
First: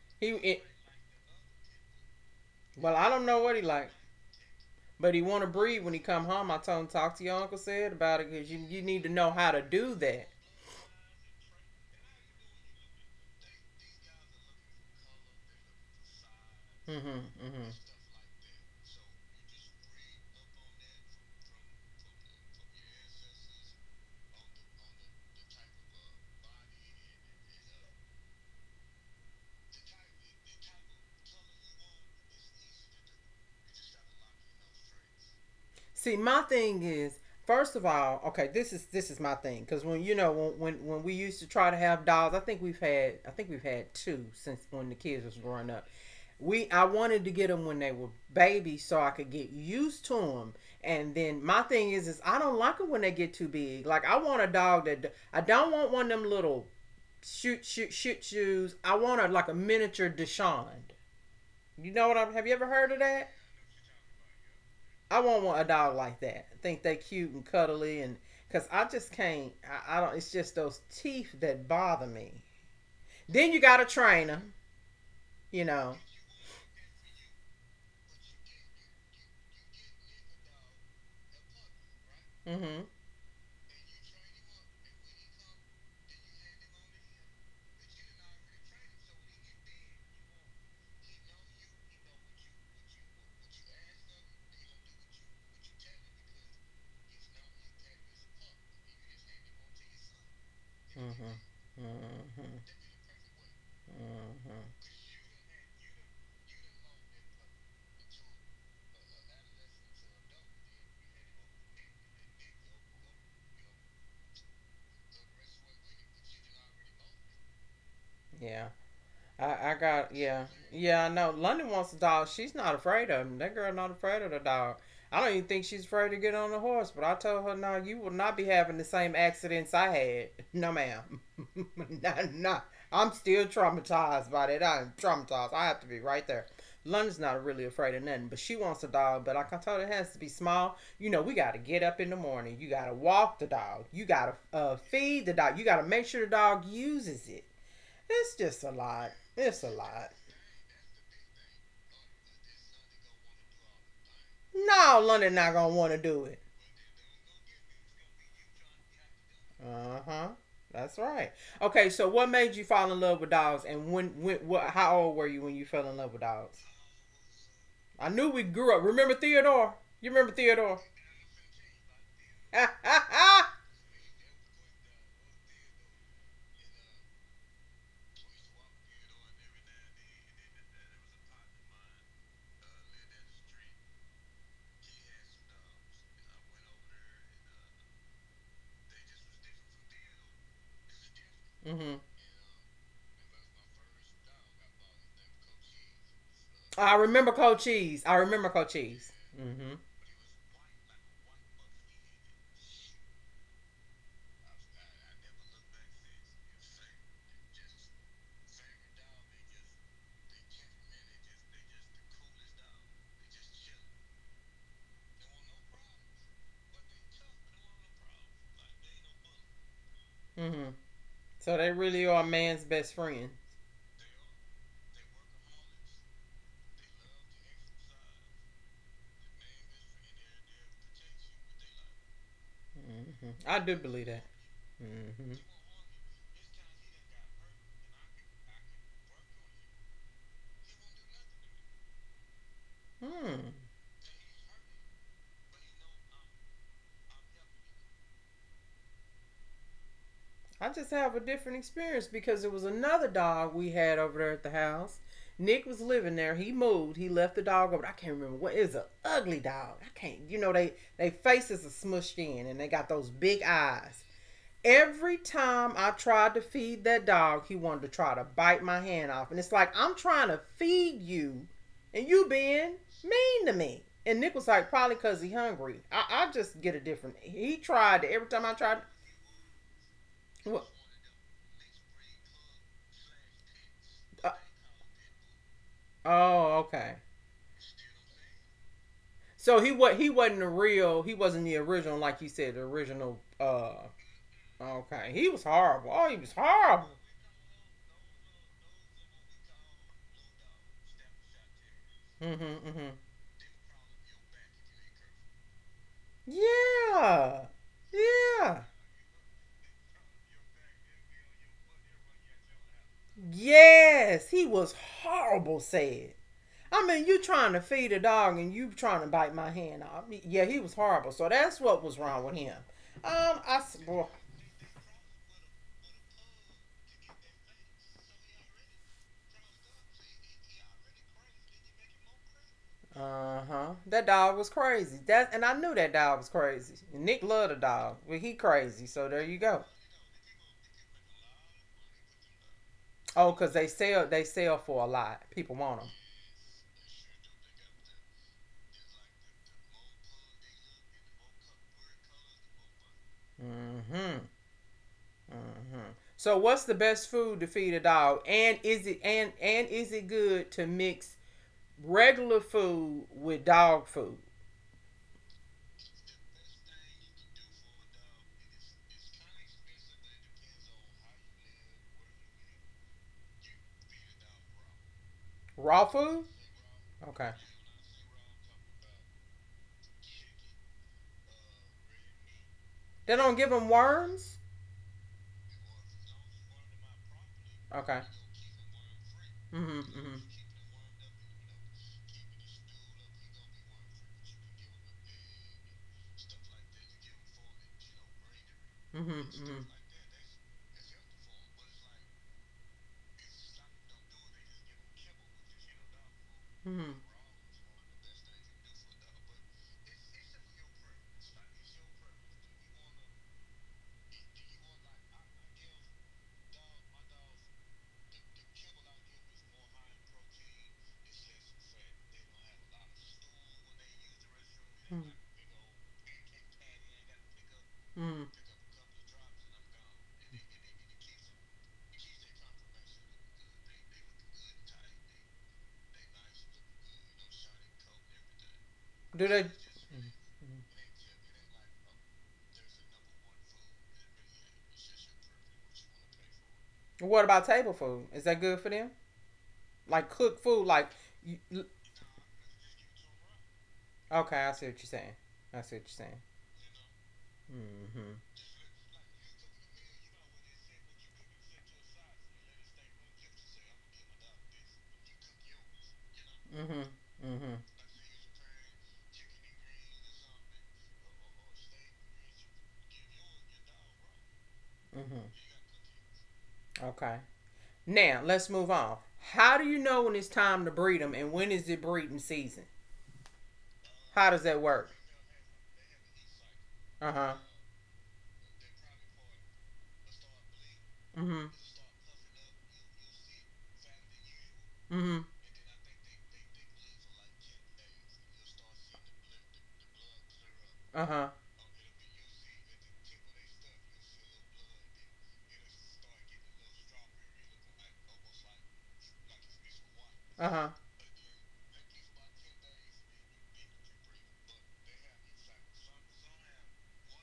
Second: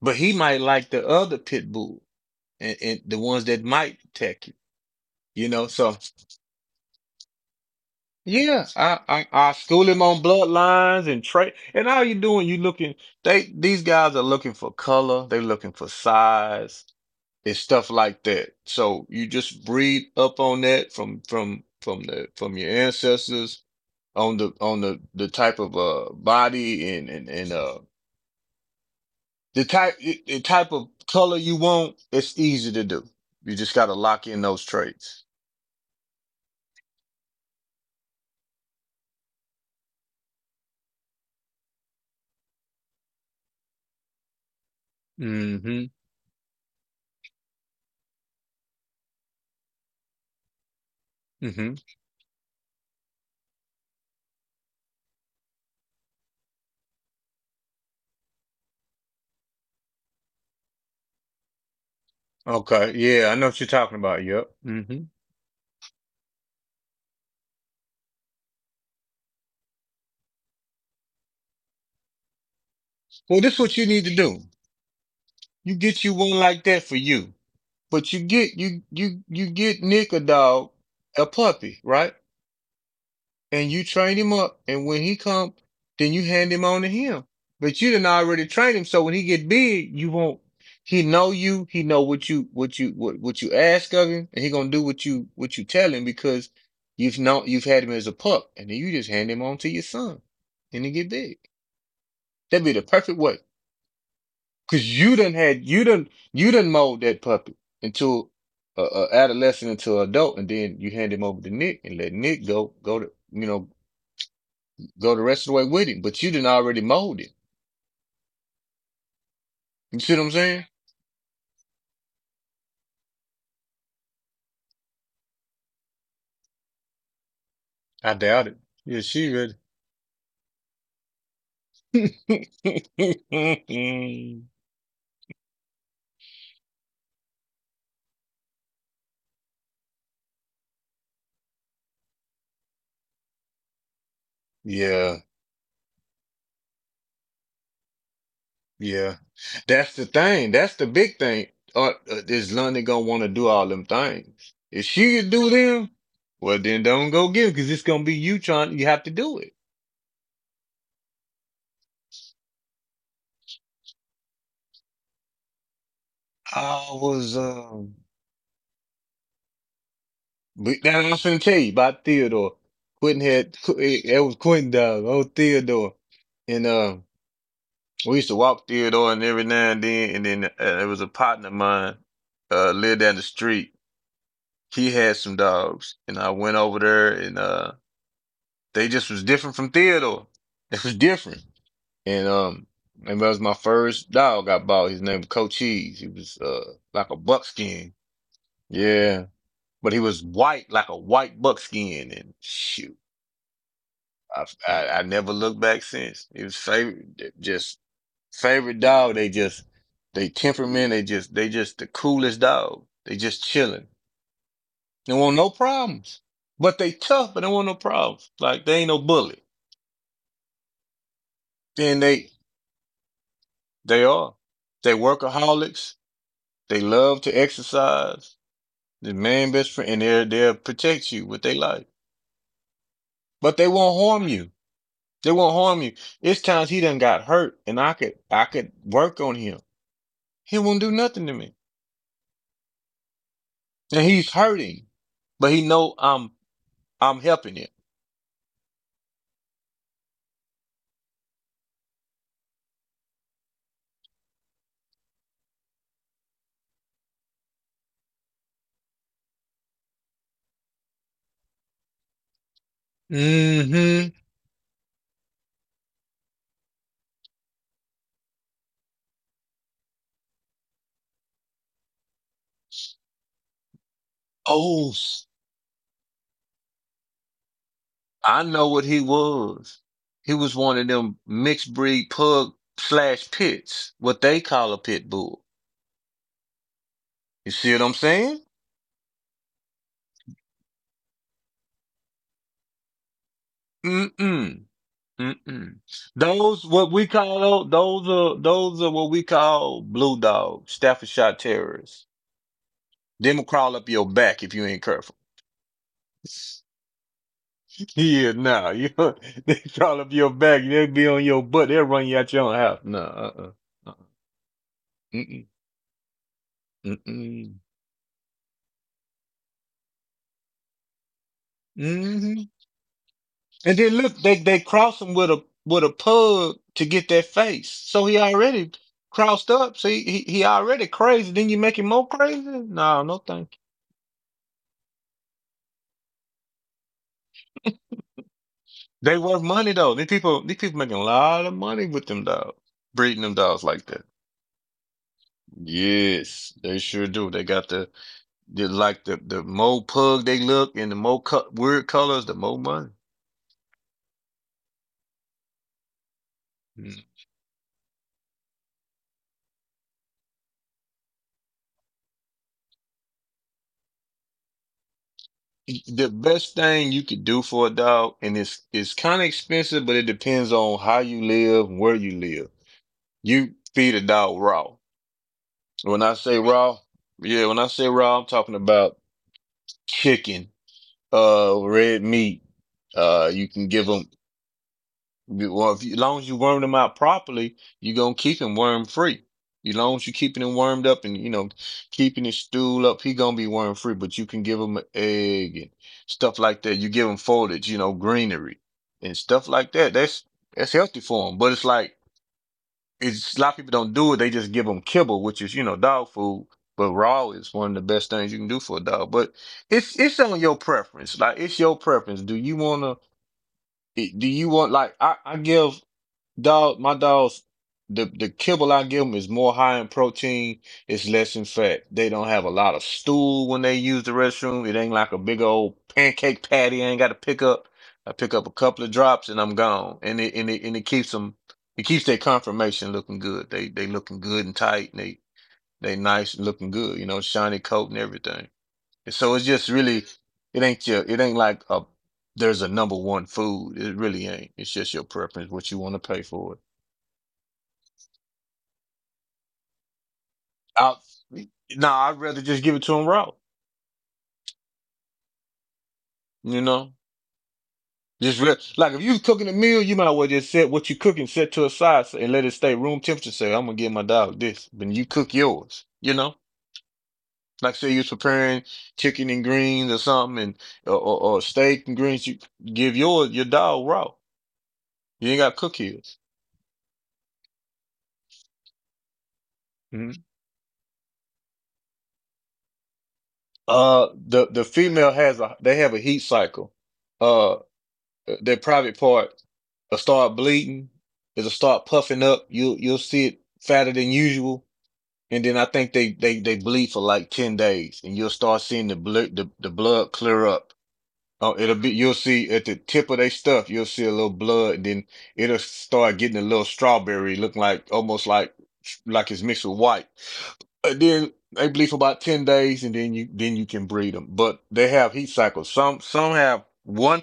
Speaker 2: but
Speaker 1: He
Speaker 2: he might
Speaker 1: it,
Speaker 2: like the other pit bull and,
Speaker 1: well,
Speaker 2: and
Speaker 1: I
Speaker 2: the
Speaker 1: don't know
Speaker 2: ones
Speaker 1: what he
Speaker 2: that
Speaker 1: like,
Speaker 2: might attack you.
Speaker 1: but he want to
Speaker 2: You know,
Speaker 1: breed when
Speaker 2: so
Speaker 1: he come home. I told him talk to your uncle said about it because you
Speaker 2: yeah,
Speaker 1: you need to know how
Speaker 2: I
Speaker 1: to
Speaker 2: school
Speaker 1: do
Speaker 2: him on
Speaker 1: that.
Speaker 2: bloodlines and trade. And all you doing, you looking they these guys are looking for color, they're looking for size.
Speaker 1: Mm-hmm,
Speaker 2: It's
Speaker 1: mm-hmm.
Speaker 2: stuff like that. So you just read up on that from the from your ancestors on the type of body and the type of color you want. It's easy to do. You just got to lock in those traits.
Speaker 1: See, my thing is, first of all, okay, this is my thing because when you know when we used to try to have dolls, I think we've had two since when the kids was growing up.
Speaker 2: Mm-hmm.
Speaker 1: We I wanted to get them when they were babies so I could get used to them. And then my
Speaker 2: Mm-hmm.
Speaker 1: thing is I don't like them when they get too big. Like I want a dog that I don't want one of them little shoot shoes. I want a, like a miniature Deshawn. You know what I'm? Have you ever heard
Speaker 2: Okay.
Speaker 1: of
Speaker 2: Yeah, I
Speaker 1: that?
Speaker 2: know what you're talking about. Yep. Mm-hmm.
Speaker 1: I won't want a dog like that. I think they cute and cuddly, and because I just can't. I don't. It's just those teeth that bother me.
Speaker 2: Well, this
Speaker 1: Then
Speaker 2: is
Speaker 1: you
Speaker 2: what
Speaker 1: got
Speaker 2: you
Speaker 1: to
Speaker 2: need to
Speaker 1: train
Speaker 2: do.
Speaker 1: them, you
Speaker 2: You
Speaker 1: know.
Speaker 2: get you one like that for you, but you get Nick a dog, a puppy, right?
Speaker 1: Mm-hmm. Mm-hmm.
Speaker 2: And you train him up, and when he come, then you hand him on to him. But you didn't already train him, so when he get big, you won't. He know you. He know what you ask of him, and he gonna do what you tell him because you've had him as a pup, and then you just hand him on to your son, and he get big.
Speaker 1: Mm-hmm.
Speaker 2: That'd
Speaker 1: Mm-hmm.
Speaker 2: be the perfect way
Speaker 1: Mm-hmm.
Speaker 2: because you done had you done mold that puppy into a adolescent into an adult, and then you hand him over to Nick and let Nick go to, you know, go the rest of the way with him, but you didn't already mold it.
Speaker 1: Yeah. I, I
Speaker 2: You see
Speaker 1: got
Speaker 2: what I'm
Speaker 1: yeah
Speaker 2: saying?
Speaker 1: yeah, I know London wants a dog. She's not afraid of him. That girl not afraid of the dog. I don't even think she's afraid to get on the horse. But I told her, no, you
Speaker 2: I
Speaker 1: will not
Speaker 2: doubt
Speaker 1: be
Speaker 2: it.
Speaker 1: having the
Speaker 2: Yeah,
Speaker 1: same
Speaker 2: she ready.
Speaker 1: accidents I had. No, ma'am. No, no. I'm still traumatized by that. I'm traumatized. I have to be right there. London's not really afraid of nothing, but she wants a dog. But like I told her, it has to be small. You know, we got to get up in the morning. You got to walk the dog. You got to
Speaker 2: Yeah,
Speaker 1: feed the dog. You got to make sure the dog uses it. It's just a lot.
Speaker 2: yeah.
Speaker 1: It's a
Speaker 2: That's the
Speaker 1: lot.
Speaker 2: thing. That's the big thing. Is London gonna want to do all them things? If
Speaker 1: No,
Speaker 2: she can
Speaker 1: London
Speaker 2: do
Speaker 1: not gonna
Speaker 2: them,
Speaker 1: want to do it.
Speaker 2: well then don't go give because it's gonna be you trying. You have to do it.
Speaker 1: Uh huh. That's right. Okay, so what made you fall in love with dogs, and how old were you when you fell in love with dogs?
Speaker 2: I was.
Speaker 1: I knew we grew up. Remember Theodore? You remember
Speaker 2: But
Speaker 1: Theodore?
Speaker 2: now I'm finna tell you about Theodore.
Speaker 1: Ha
Speaker 2: Quentin had
Speaker 1: ha,
Speaker 2: it was Quentin dog. Oh Theodore, and we used to walk Theodore and every now and then there was a partner of mine lived down the street. He had some dogs, and I went over there, and they just was different from Theodore. It was different,
Speaker 1: mm-hmm.
Speaker 2: and um, and that was my first dog I bought. His name was Coach Cheese. He was
Speaker 1: I
Speaker 2: like a
Speaker 1: remember Cold
Speaker 2: buckskin,
Speaker 1: Cheese. I remember Cold Cheese.
Speaker 2: yeah,
Speaker 1: Mm-hmm.
Speaker 2: but he was white like a white buckskin, and shoot, I never looked back since. It was favorite, just favorite dog, they just they temperament, they just the coolest dog. They just chilling. They want no problems. But they tough, but they want no problems. Like they ain't no bully.
Speaker 1: Mm-hmm. So they
Speaker 2: Then
Speaker 1: really are man's best friend.
Speaker 2: they are. They workaholics. They love to exercise. The man best friend and they'll protect you with their life.
Speaker 1: Mm-hmm.
Speaker 2: But
Speaker 1: I
Speaker 2: they
Speaker 1: do
Speaker 2: won't
Speaker 1: believe that.
Speaker 2: harm you. They
Speaker 1: Mm-hmm.
Speaker 2: won't harm you. It's times he done got hurt and I could work on him. He won't do nothing to me.
Speaker 1: Hmm.
Speaker 2: And he's hurting. But he know I'm helping him.
Speaker 1: I just have a different experience because it was another dog we had over there at the house. Nick was living there. He moved. He left the dog over. I can't remember what. It's an ugly dog. I can't. You know they faces are smushed in and they got those big
Speaker 2: Mm-hmm.
Speaker 1: eyes. Every time I tried to feed that dog, he wanted to try to bite my hand off. And it's like I'm trying to feed you, and you being mean to me. And Nick was like,
Speaker 2: Oh,
Speaker 1: probably because
Speaker 2: s-
Speaker 1: he hungry. I just get a different. He tried every
Speaker 2: I
Speaker 1: time I
Speaker 2: know
Speaker 1: tried.
Speaker 2: what he was. He was
Speaker 1: Well,
Speaker 2: one of them mixed breed pug slash pits, what
Speaker 1: uh,
Speaker 2: they call a pit bull.
Speaker 1: Oh, okay.
Speaker 2: You see what I'm saying?
Speaker 1: So he what he wasn't the real. He wasn't the original, like you said, the original.
Speaker 2: Mm-mm.
Speaker 1: Okay. He was
Speaker 2: Mm-mm.
Speaker 1: horrible. Oh, he was
Speaker 2: Those what
Speaker 1: horrible.
Speaker 2: we call those are what we call blue dogs, Staffordshire terriers.
Speaker 1: Mm-hmm, mm-hmm.
Speaker 2: Them will crawl up your back if you ain't careful.
Speaker 1: Yeah,
Speaker 2: Yeah,
Speaker 1: yeah,
Speaker 2: nah. You they crawl up your back, they'll be on your butt, they'll run you out your own house. No, uh-uh. Uh-uh.
Speaker 1: yes. He was
Speaker 2: Mm-mm.
Speaker 1: horrible. Said. I mean, you trying
Speaker 2: Mm-mm.
Speaker 1: to feed a dog and you trying to bite my hand off. Yeah, he was horrible. So that's what was wrong with
Speaker 2: hmm
Speaker 1: him. I.
Speaker 2: And then look, they cross him with a pug to get that face. So he already crossed up. So he already crazy. Then you make him more crazy? No, no
Speaker 1: Uh
Speaker 2: thank you.
Speaker 1: huh. That dog was crazy. That and I knew that dog was crazy. Nick loved a dog, but he crazy. So
Speaker 2: They
Speaker 1: there you
Speaker 2: worth
Speaker 1: go.
Speaker 2: money though. These people making a lot of money with them dogs. Breeding them
Speaker 1: Oh, because
Speaker 2: dogs like that.
Speaker 1: they sell for a lot. People want them.
Speaker 2: Yes, they sure do. They got the like the more pug they look, and the more weird colors, the more money.
Speaker 1: Mm-hmm. Mm-hmm. So, what's the best food to feed a dog? And is it and is it good to mix regular food with dog food?
Speaker 2: The best thing you could do for a dog, and it's kind of expensive, but it depends on how you live, where you live. You feed a dog raw.
Speaker 1: Raw
Speaker 2: When I
Speaker 1: food?
Speaker 2: say raw,
Speaker 1: Okay.
Speaker 2: yeah, when I say raw, I'm talking about chicken, red meat.
Speaker 1: They don't
Speaker 2: You
Speaker 1: give
Speaker 2: can
Speaker 1: them
Speaker 2: give 'em.
Speaker 1: worms.
Speaker 2: Well, if you, as long as you worm them out properly, you're
Speaker 1: Okay.
Speaker 2: gonna keep him worm free. As
Speaker 1: Mm-hmm.
Speaker 2: long as you're
Speaker 1: Mm-hmm.
Speaker 2: keeping him wormed up and keeping his stool up, he gonna be worm free. But you can give him an egg and stuff like that. You give him foliage, you know, greenery
Speaker 1: Mm-hmm.
Speaker 2: and stuff
Speaker 1: Mm-hmm.
Speaker 2: like that. That's healthy for him. But it's like it's a lot of people don't do it. They just give him kibble, which is dog food. But
Speaker 1: Mm-hmm.
Speaker 2: raw is one of the best things you can do for a dog. But it's on your preference. Like it's your preference. Do you wanna? Do you want like I give? Dog, my dogs, the kibble I give them is more high in protein. It's less in fat. They don't have a lot of stool when they use the restroom. It ain't like
Speaker 1: Mm-hmm.
Speaker 2: a big old pancake patty. I ain't got to pick up. I
Speaker 1: Mm-hmm.
Speaker 2: pick up a couple of drops and I'm gone. And it keeps them. It keeps their conformation looking good. They looking good and tight. And they nice and looking good. You know, shiny coat and everything. And
Speaker 1: Do
Speaker 2: so
Speaker 1: they?
Speaker 2: it's just really,
Speaker 1: Mm-hmm.
Speaker 2: it ain't your. It ain't like a. There's a number one food. It really ain't. It's just your preference, what you want to pay for it.
Speaker 1: What about table food? Is that good for them? Like cook food. Like,
Speaker 2: I,
Speaker 1: you,
Speaker 2: nah, I'd rather just give it to him raw.
Speaker 1: okay, I see what you're saying. I see what you're saying.
Speaker 2: You know,
Speaker 1: Mm-hmm.
Speaker 2: just real, like if you cooking a meal, you might as well just set what you cooking set to a side and let it stay room temperature. Say I'm gonna give my dog this, but you cook yours.
Speaker 1: Mm-hmm. Mm-hmm.
Speaker 2: Like say you're preparing chicken and greens, or something, and or steak and greens. You give yours your dog raw.
Speaker 1: Mm-hmm.
Speaker 2: You ain't got to cook his.
Speaker 1: Okay. Now let's move on. How do you know when
Speaker 2: Mhm.
Speaker 1: it's time to breed them, and when is the breeding season?
Speaker 2: Uh,
Speaker 1: How does
Speaker 2: the
Speaker 1: that
Speaker 2: the
Speaker 1: work?
Speaker 2: female has a they have a heat cycle.
Speaker 1: Uh huh.
Speaker 2: Uh. That private part will start bleeding.
Speaker 1: Mm-hmm.
Speaker 2: It'll start puffing up. You'll see it fatter than usual,
Speaker 1: Mm-hmm.
Speaker 2: and then I think they bleed for like 10 days, and you'll start seeing the blood clear up.
Speaker 1: Uh huh.
Speaker 2: Oh, it'll be you'll see at the tip of their stuff, you'll see a little blood, and then it'll start getting a little strawberry, looking like almost like it's mixed with white.
Speaker 1: Uh huh.
Speaker 2: And then they bleed for about 10 days, and then you can breed them. But they have heat cycles. Some have one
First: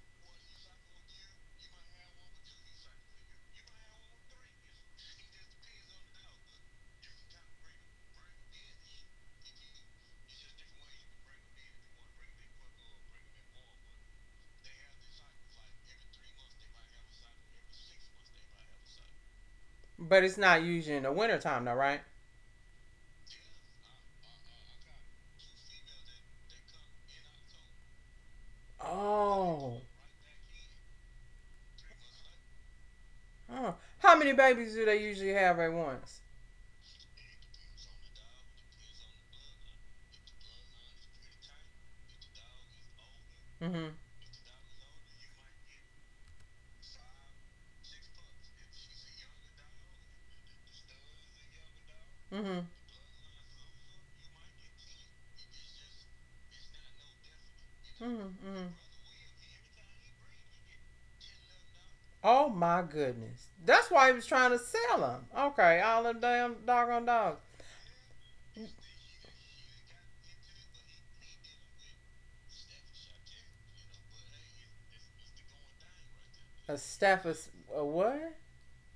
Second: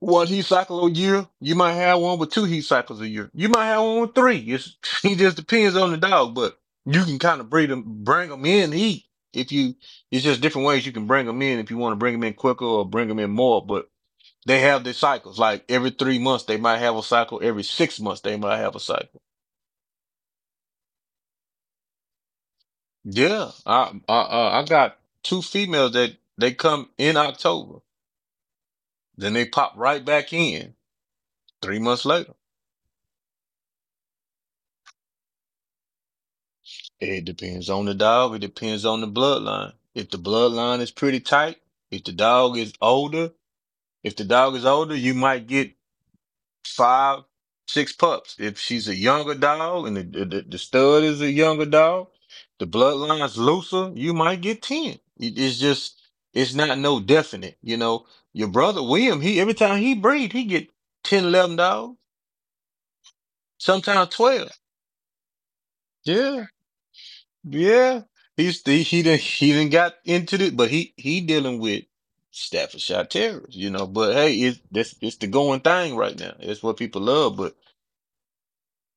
Speaker 2: one heat cycle a year. You might have one with two heat cycles a year. You might have one with three. It's, it just depends on the dog, but you can kind of breed them, bring them in heat if you. It's just different ways you can bring them in if you want to bring them in quicker or bring them in more. But they have their cycles. Like every 3 months, they might have a cycle. Every 6 months, they might have a cycle.
Speaker 1: But it's not usually in the winter time though, right?
Speaker 2: Yeah, I got two females that they come in October, then they pop
Speaker 1: Oh.
Speaker 2: right back in 3 months later.
Speaker 1: Oh. How many babies do they usually have at once?
Speaker 2: It depends on the dog. It depends on the bloodline. If the bloodline is pretty tight, if the dog is older,
Speaker 1: Mm-hmm.
Speaker 2: if the dog is older, you might get five, six pups. If she's a younger dog and the stud is a younger dog,
Speaker 1: Mm-hmm.
Speaker 2: the bloodline's looser, you might get 10. It- It's just, it's not no definite. You know,
Speaker 1: Mm-hmm.
Speaker 2: your
Speaker 1: Mm-hmm.
Speaker 2: brother William, he every time he breed, he get 10, 11 dogs,
Speaker 1: Oh my goodness. That's why
Speaker 2: sometimes
Speaker 1: he was trying
Speaker 2: 12.
Speaker 1: to sell them. Okay, all them
Speaker 2: Yeah.
Speaker 1: damn doggone dogs.
Speaker 2: Yeah, he's he did he even got into it, but he dealing with Staffordshire terriers. But hey, it's this it's the going thing right now. It's what
Speaker 1: A
Speaker 2: people
Speaker 1: staff,
Speaker 2: love. But
Speaker 1: a what?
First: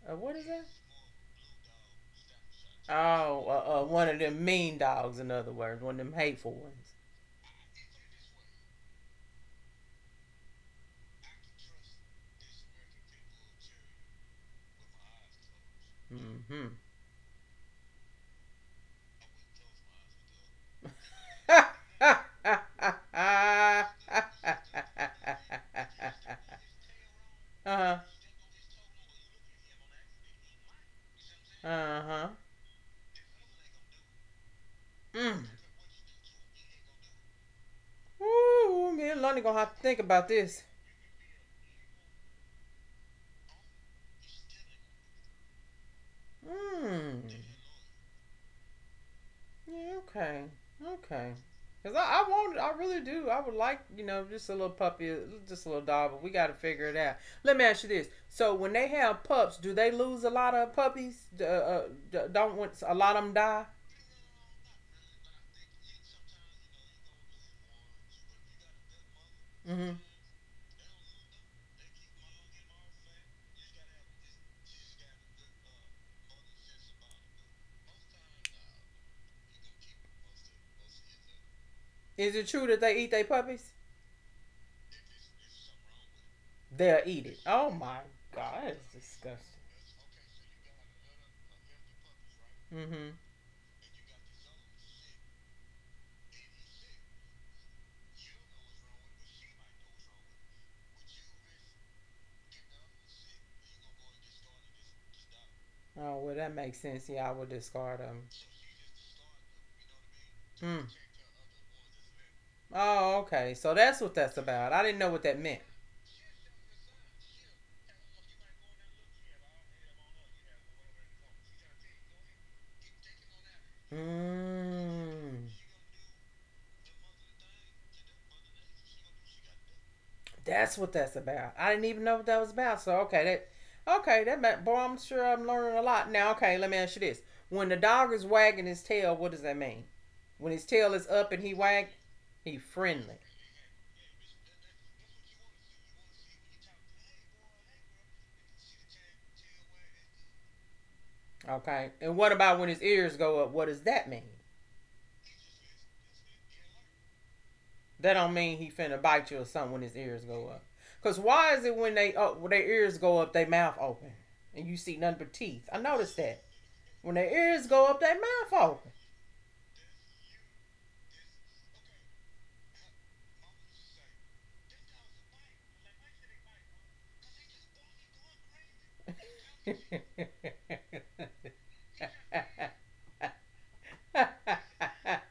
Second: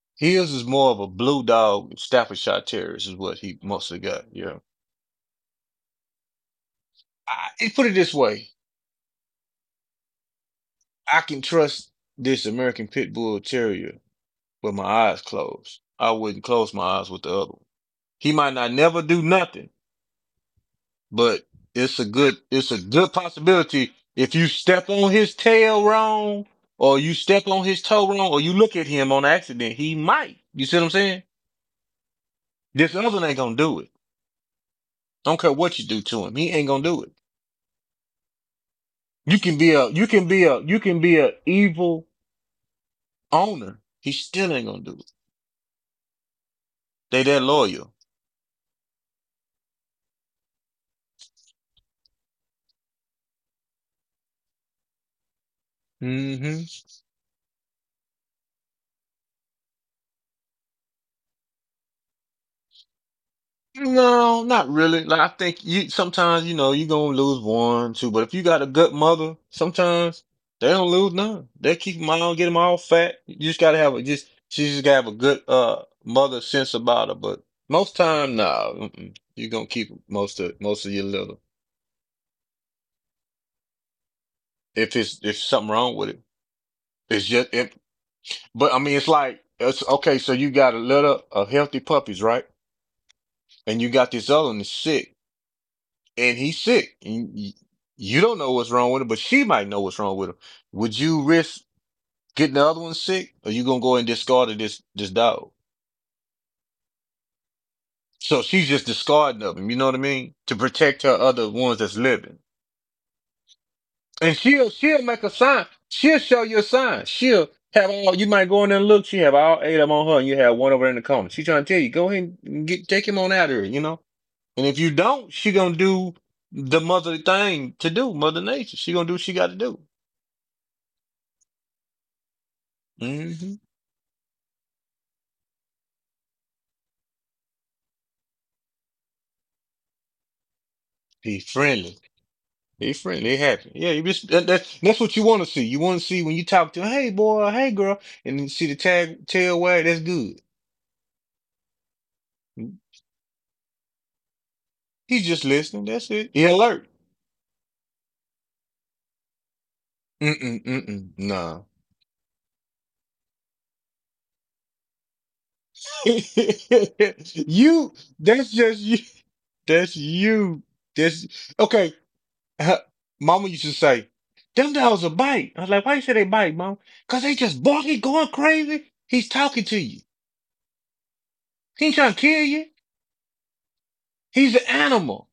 Speaker 1: A what is
Speaker 2: his is
Speaker 1: that?
Speaker 2: more of a blue dog Staffordshire terrorist is what
Speaker 1: Oh,
Speaker 2: he mostly
Speaker 1: one of
Speaker 2: got.
Speaker 1: them
Speaker 2: Yeah,
Speaker 1: mean dogs, in other words, one of them hateful ones.
Speaker 2: put it this way: I can trust this American pit bull Terrier with my eyes closed. I wouldn't
Speaker 1: Mm-hmm.
Speaker 2: close my eyes with the other one. He might not never do nothing, but
Speaker 1: Ha!
Speaker 2: it's a
Speaker 1: Ha!
Speaker 2: good,
Speaker 1: Ha!
Speaker 2: it's a
Speaker 1: Ha!
Speaker 2: good
Speaker 1: Ha!
Speaker 2: possibility
Speaker 1: Ha!
Speaker 2: if you step on his
Speaker 1: Ha!
Speaker 2: tail
Speaker 1: Ha!
Speaker 2: wrong, or you step on
Speaker 1: Ha!
Speaker 2: his toe
Speaker 1: Uh-huh.
Speaker 2: wrong, or you look at him on accident, he might. You see what I'm saying?
Speaker 1: Uh-huh.
Speaker 2: This other one ain't gonna do it. Don't
Speaker 1: Mm.
Speaker 2: care what you do to him, he ain't gonna do it.
Speaker 1: Ooh, me and
Speaker 2: You
Speaker 1: Lonnie
Speaker 2: can
Speaker 1: gonna
Speaker 2: be
Speaker 1: have to
Speaker 2: a
Speaker 1: think
Speaker 2: you can
Speaker 1: about
Speaker 2: be a
Speaker 1: this.
Speaker 2: you can be a evil owner, he still ain't gonna do it. They
Speaker 1: Hmm.
Speaker 2: that loyal.
Speaker 1: Yeah, okay. Okay. Cause I want, I really do. I would like, you know, just a little puppy, just a little dog. But we got to
Speaker 2: Mm-hmm.
Speaker 1: figure it out. Let me ask you this: so when they have pups, do they lose a lot of puppies? Don't want- a lot of them die?
Speaker 2: No, not really. Like I think you sometimes you know you gonna lose one, two, but if you got a good mother,
Speaker 1: Mm-hmm.
Speaker 2: sometimes they don't lose none. They keep them all, get them all fat. You just gotta have a just She just gotta have a good mother sense about her. But most time, nah, mm-mm. You gonna keep most of your litter
Speaker 1: Is it true that they eat their puppies?
Speaker 2: if it's if something wrong with it.
Speaker 1: They'll
Speaker 2: It's
Speaker 1: eat it.
Speaker 2: just
Speaker 1: Oh
Speaker 2: if,
Speaker 1: my god,
Speaker 2: but I mean
Speaker 1: that's
Speaker 2: it's like
Speaker 1: disgusting.
Speaker 2: it's okay. So you got a litter of healthy puppies, right?
Speaker 1: Mm-hmm.
Speaker 2: And you got this other one that's sick. And he's sick. And you don't know what's wrong with him, but she might know what's wrong with him. Would you risk getting the other one sick, or you gonna go and discard of this dog?
Speaker 1: Oh well, that makes sense. Yeah, I would discard them.
Speaker 2: So she's just discarding of him. You know what I mean? To
Speaker 1: Mm.
Speaker 2: protect her other ones that's living,
Speaker 1: Oh, okay. So that's what
Speaker 2: and
Speaker 1: that's
Speaker 2: she'll
Speaker 1: about. I didn't
Speaker 2: she'll
Speaker 1: know
Speaker 2: make
Speaker 1: what
Speaker 2: a
Speaker 1: that meant.
Speaker 2: sign. She'll show you a sign. She'll have all. You might go in there and look. She have all eight of them on her, and you have one over in the corner. She trying to tell you, go ahead and get take him on out of here. You know. And if you don't,
Speaker 1: Hmm.
Speaker 2: she gonna do the mother thing to do, Mother Nature. She gonna do what she got to do.
Speaker 1: That's what that's about. I didn't even know what that was about. So okay,
Speaker 2: Hmm.
Speaker 1: that okay, that meant boy, I'm sure I'm learning a lot now. Okay, let me ask you this: when the dog is wagging his tail, what does that mean? When his tail is up
Speaker 2: Be
Speaker 1: and he wags,
Speaker 2: friendly.
Speaker 1: he
Speaker 2: Be
Speaker 1: friendly.
Speaker 2: friendly. They happy. Yeah, you just that, that, that's what you want to see. You want to see when you talk to, hey boy, hey girl, and you see the tag tail wag. That's good.
Speaker 1: Okay, and what about when his ears go up? What does that mean?
Speaker 2: He's just listening. That's it. He alert.
Speaker 1: That don't mean he finna bite you or something when his ears go
Speaker 2: Mm-mm,
Speaker 1: up.
Speaker 2: mm-mm,
Speaker 1: Cause why
Speaker 2: nah.
Speaker 1: is it when they oh, when their ears go up, they mouth open, and you see nothing but teeth? I noticed that when their ears go
Speaker 2: you.
Speaker 1: up, they
Speaker 2: That's just
Speaker 1: mouth
Speaker 2: you. That's you. That's okay. Huh, Mama used to say, "Them dogs will bite." I was like, "Why you say they bite, Mom? Cause they just barking, going crazy.
Speaker 1: open.
Speaker 2: He's talking to you. He ain't trying to kill you.
Speaker 1: Mhm,
Speaker 2: He's an animal."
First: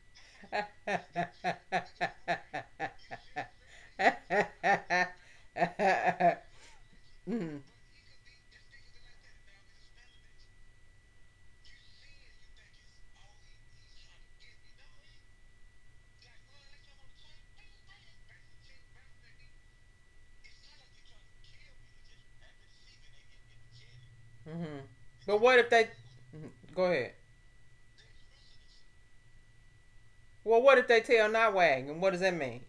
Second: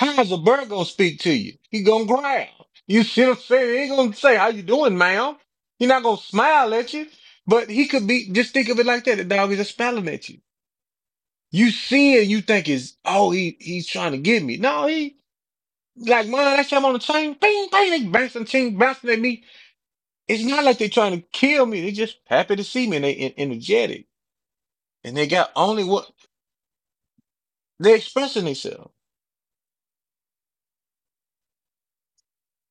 Speaker 2: How's a bird gonna speak to you? He gonna growl. You should have said he ain't gonna say how you doing, ma'am. He not gonna smile at you, but he could be. Just think of it like that: the dog is just smiling at you. You see it, you think it's, oh, he he's trying to get me. No, he like man, that's him on the chain. Bing, bing, they bouncing, ching, bouncing at me. It's not like they are trying to kill me. They just happy to see me, and energetic,
Speaker 1: mhm.
Speaker 2: and they
Speaker 1: But
Speaker 2: got
Speaker 1: what if
Speaker 2: only
Speaker 1: they?
Speaker 2: what
Speaker 1: Mhm, go ahead.
Speaker 2: they're expressing themselves.
Speaker 1: Well, what if they tell not and what does that mean?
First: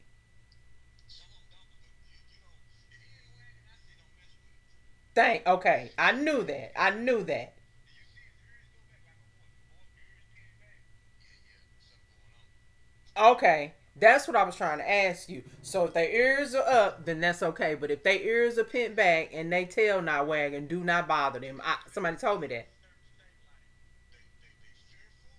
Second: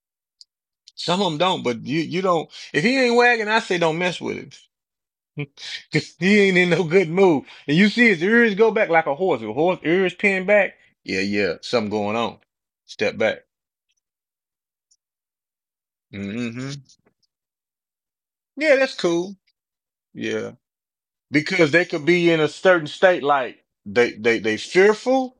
Speaker 2: Some of them don't, but you don't. If he ain't wagging, I say don't mess with him.
Speaker 1: Thank. Okay, I
Speaker 2: Cause he
Speaker 1: knew
Speaker 2: ain't in
Speaker 1: that.
Speaker 2: no
Speaker 1: I
Speaker 2: good
Speaker 1: knew
Speaker 2: mood.
Speaker 1: that.
Speaker 2: And you see his ears go back like a horse. A horse ears pin back. Yeah, yeah, something going on. Step back.
Speaker 1: Okay, that's what I was trying to ask you. So if their ears are
Speaker 2: hmm
Speaker 1: up, then that's okay. But if their ears are
Speaker 2: Yeah, that's
Speaker 1: pinned back
Speaker 2: cool.
Speaker 1: and they tail not
Speaker 2: Yeah.
Speaker 1: and do not bother them,
Speaker 2: Because
Speaker 1: I,
Speaker 2: they could
Speaker 1: somebody
Speaker 2: be in
Speaker 1: told
Speaker 2: a
Speaker 1: me that.
Speaker 2: certain state like they fearful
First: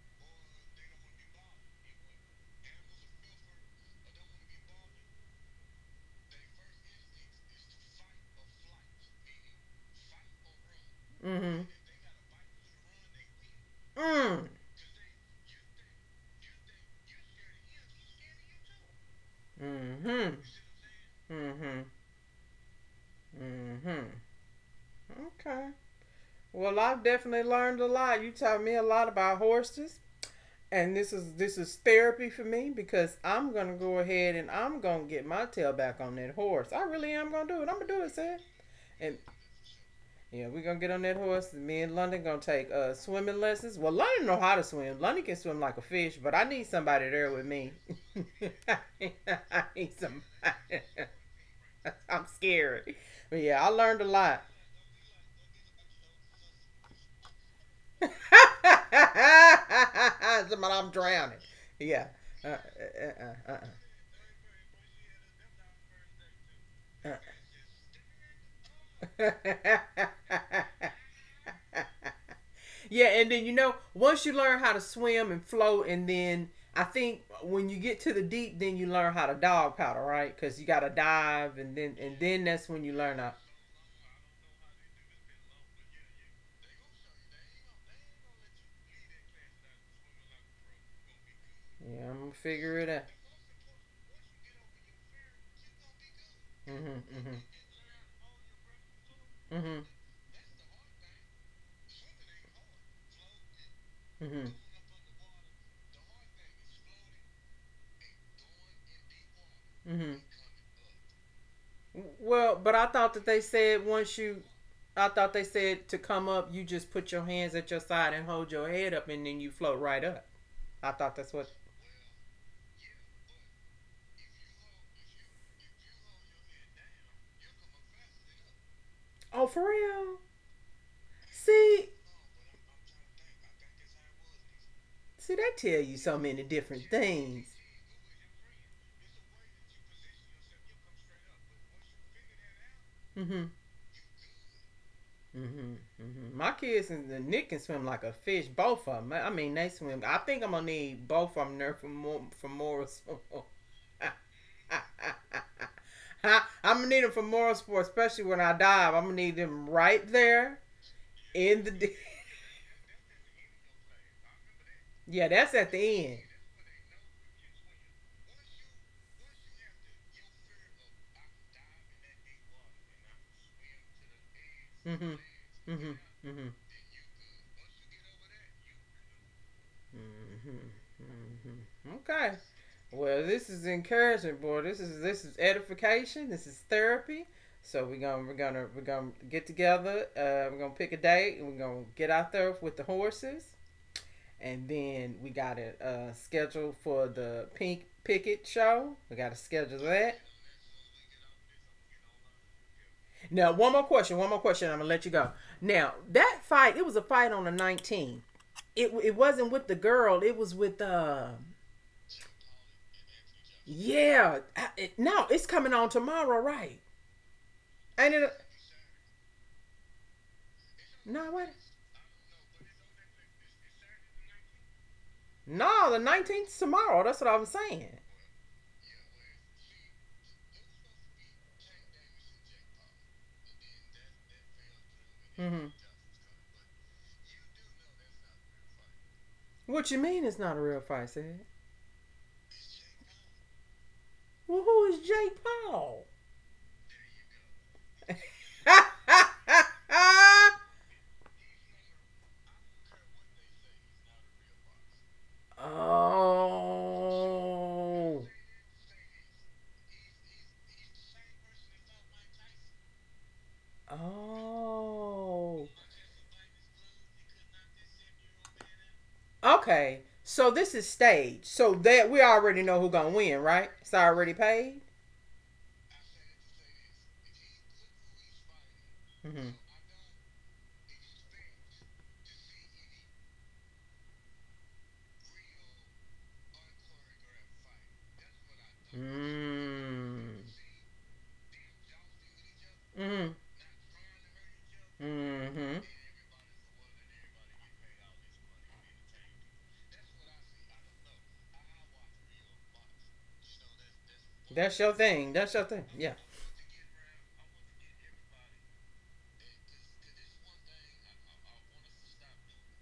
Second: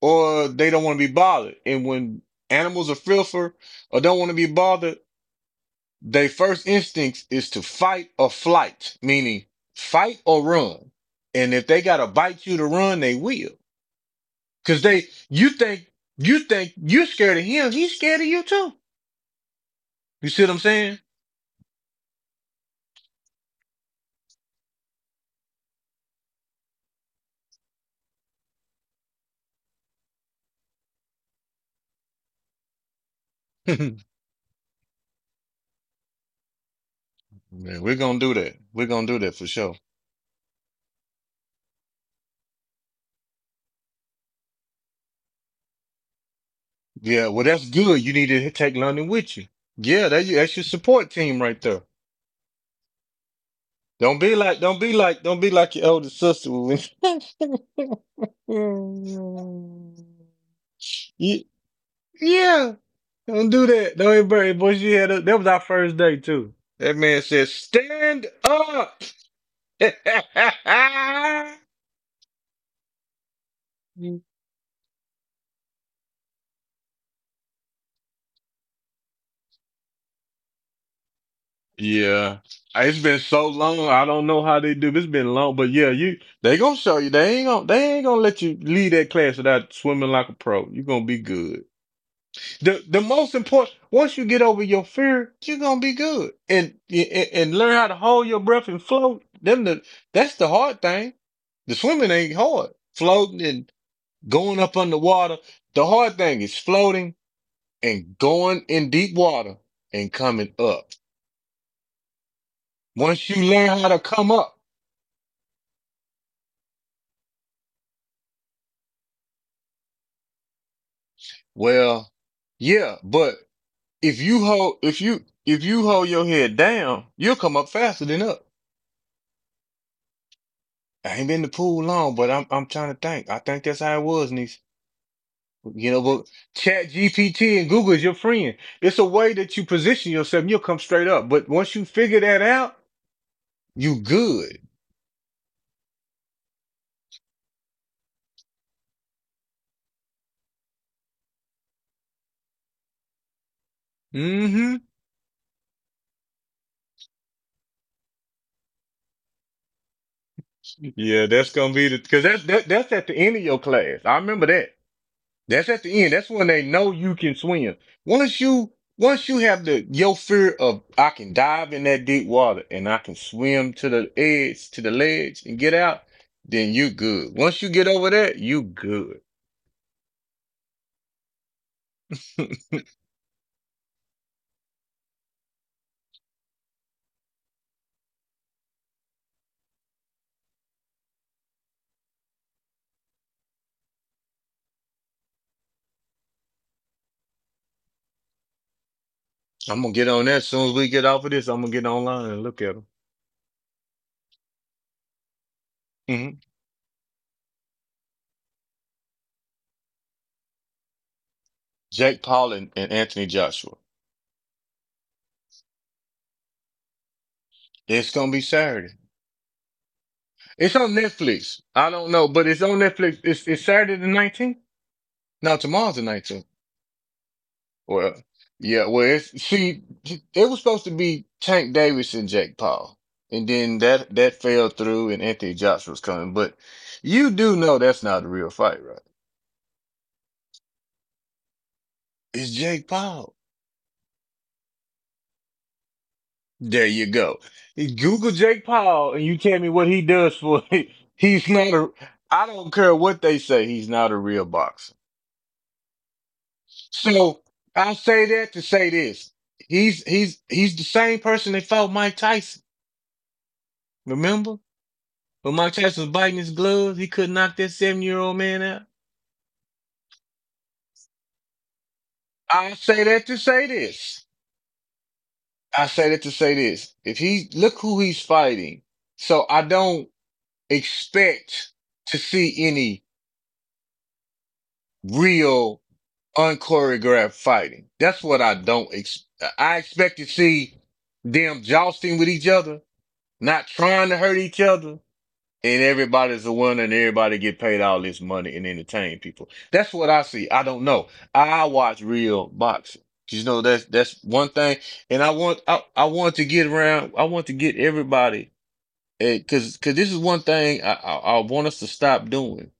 Speaker 2: or they don't want to be bothered. And when animals are fearful or don't want to be bothered, their first instinct is to fight or flight, meaning fight or run. And
Speaker 1: Mm-hmm.
Speaker 2: if they gotta bite you to run, they will.
Speaker 1: Mm.
Speaker 2: Cause they, you think, You think you're scared of him. He's scared of you too. You
Speaker 1: Mm-hmm.
Speaker 2: see what I'm saying?
Speaker 1: Mm-hmm. Mm-hmm. Okay. Well, I've definitely learned a lot. You taught me a lot about horses, and this is therapy for me because I'm gonna go ahead and I'm gonna get my tail back on that horse. I really am gonna do it. I'm
Speaker 2: Man,
Speaker 1: gonna
Speaker 2: we're
Speaker 1: do it,
Speaker 2: gonna do
Speaker 1: Seth.
Speaker 2: that. We're gonna
Speaker 1: And
Speaker 2: do that for sure.
Speaker 1: yeah, we're gonna get on that horse. Me and London gonna take swimming lessons. Well, London know how to swim. London can swim like a fish, but I need somebody
Speaker 2: Yeah,
Speaker 1: there
Speaker 2: well,
Speaker 1: with
Speaker 2: that's
Speaker 1: me.
Speaker 2: good. You need to take London with you.
Speaker 1: I need
Speaker 2: Yeah, that's your
Speaker 1: somebody.
Speaker 2: support team right there.
Speaker 1: I'm scared. But yeah, I learned a lot.
Speaker 2: Don't be like your older sister.
Speaker 1: But I'm drowning.
Speaker 2: Ye-
Speaker 1: Yeah. Uh, uh,
Speaker 2: yeah, don't
Speaker 1: uh, uh,
Speaker 2: do that. Don't even worry, Boy, that was our first day too. That
Speaker 1: uh.
Speaker 2: man said, "Stand up."
Speaker 1: Yeah, and then you know, once you learn how to swim and float, and then I think when you get to the deep, then you learn how to dog paddle, right? Because you got to dive, and then and
Speaker 2: Yeah,
Speaker 1: then that's when you
Speaker 2: it's been
Speaker 1: learn how.
Speaker 2: so long. I don't know how they do. It's been long, but yeah, you they gonna show you. They ain't gonna let you leave that class without swimming like a pro. You gonna be good.
Speaker 1: Yeah, I'm gonna figure
Speaker 2: The
Speaker 1: it
Speaker 2: the
Speaker 1: out.
Speaker 2: most important, once you get over your fear, you're gonna be good, and, and
Speaker 1: Mm-hmm,
Speaker 2: and learn how to hold your breath and float. Them
Speaker 1: mm-hmm,
Speaker 2: the That's the hard thing. The swimming ain't hard. Floating and
Speaker 1: mm-hmm, mm-hmm,
Speaker 2: going up underwater. The hard thing is floating and going in deep water and
Speaker 1: mm-hmm.
Speaker 2: coming up.
Speaker 1: Well, but I thought that
Speaker 2: Once
Speaker 1: they
Speaker 2: you learn how
Speaker 1: said
Speaker 2: to
Speaker 1: once
Speaker 2: come
Speaker 1: you,
Speaker 2: up.
Speaker 1: I thought they said to come up, you just put your hands at your side and hold your head up, and then you float right up. I thought that's what.
Speaker 2: Well, yeah, but if you hold your head down, you'll come up faster than up.
Speaker 1: Oh, for real?
Speaker 2: I ain't been in the pool
Speaker 1: See,
Speaker 2: long, but I'm trying to think. I think that's how it was, niece.
Speaker 1: see, they tell
Speaker 2: You
Speaker 1: you
Speaker 2: know,
Speaker 1: so
Speaker 2: but
Speaker 1: many different
Speaker 2: Chat
Speaker 1: things.
Speaker 2: GPT and Google is your friend. It's a way that you position yourself and you'll come straight up. But once you figure that out,
Speaker 1: Mm-hmm.
Speaker 2: you good.
Speaker 1: Mm-hmm, mm-hmm. My kids and Nick can swim like a fish. Both of them. I mean, they swim. I think I'm gonna need both of them there for more.
Speaker 2: Mm-hmm.
Speaker 1: I'm gonna need them for moral sport, especially when I dive. I'm gonna need them right there
Speaker 2: Yeah, that's
Speaker 1: in the
Speaker 2: gonna be
Speaker 1: d-
Speaker 2: the, because that's at the end of your class. I remember that.
Speaker 1: yeah, that's
Speaker 2: That's
Speaker 1: at
Speaker 2: at the
Speaker 1: the
Speaker 2: end.
Speaker 1: end.
Speaker 2: That's when they know you can swim. Once you have the your fear of I can dive in that deep water and I can swim to the edge, to the
Speaker 1: Mm-hmm.
Speaker 2: ledge and get
Speaker 1: Mm-hmm.
Speaker 2: out,
Speaker 1: Mm-hmm.
Speaker 2: then you good. Once you get over that, you good.
Speaker 1: Mm-hmm. Mm-hmm. Okay.
Speaker 2: I'm
Speaker 1: Well, this is encouragement, boy. This is edification. This is therapy. So we're gonna get together. We're gonna pick a date and we're gonna get out there with the horses. And then we got a schedule for the pink picket show. We got to schedule
Speaker 2: gonna get
Speaker 1: that.
Speaker 2: on that as soon as we get off of this. I'm gonna get online and look at them.
Speaker 1: Now, one more question. One more question. I'm gonna let you go. Now
Speaker 2: hmm
Speaker 1: that fight, it was a fight on the 19th. It wasn't with the girl. It was with
Speaker 2: Jake Paul and, Anthony Joshua.
Speaker 1: yeah. I, it, no, it's coming on tomorrow, right?
Speaker 2: It's
Speaker 1: Ain't
Speaker 2: gonna be
Speaker 1: it?
Speaker 2: Saturday. It's on
Speaker 1: No, what?
Speaker 2: Netflix. I don't know, but it's on Netflix. It's Saturday the 19th. No,
Speaker 1: No,
Speaker 2: tomorrow's
Speaker 1: the
Speaker 2: the 19th.
Speaker 1: 19th tomorrow. That's what I was saying.
Speaker 2: Well, yeah, well, it was supposed to be Tank Davis and Jake Paul, and then that fell through, and Anthony
Speaker 1: Hmm.
Speaker 2: Joshua was coming. But you do know that's not a real fight, right?
Speaker 1: What you mean? It's not a real fight, said.
Speaker 2: It's Jake Paul.
Speaker 1: Well, who is Jake Paul?
Speaker 2: There you go. You Google Jake Paul, and you tell me what he does for it. He's not a. I don't care what they say. He's not a real boxer. So I
Speaker 1: Oh.
Speaker 2: say that to say this. He's the same person that fought Mike Tyson. Remember? When
Speaker 1: Oh.
Speaker 2: Mike Tyson was biting his gloves, he couldn't knock that 70-year-old man out.
Speaker 1: Okay, so this is staged. So that we already
Speaker 2: I
Speaker 1: know who
Speaker 2: say
Speaker 1: gonna
Speaker 2: that to
Speaker 1: win,
Speaker 2: say
Speaker 1: right? It's
Speaker 2: this.
Speaker 1: already paid.
Speaker 2: I say that to say this. If he look who he's fighting, so
Speaker 1: Mm-hmm.
Speaker 2: I don't expect to see any real unchoreographed fighting. That's what I don't ex- I expect to
Speaker 1: Mm-hmm.
Speaker 2: see them jousting with each other,
Speaker 1: Mm-hmm.
Speaker 2: not trying to hurt each other,
Speaker 1: Mm-hmm.
Speaker 2: and everybody's a winner and everybody get paid all this money and entertain people. That's what I see. I don't know. I watch real boxing. That's one
Speaker 1: That's
Speaker 2: thing,
Speaker 1: your
Speaker 2: and
Speaker 1: thing. That's your thing.
Speaker 2: I
Speaker 1: Yeah.
Speaker 2: want to get around. I want to get everybody because this is one thing I want us to stop doing.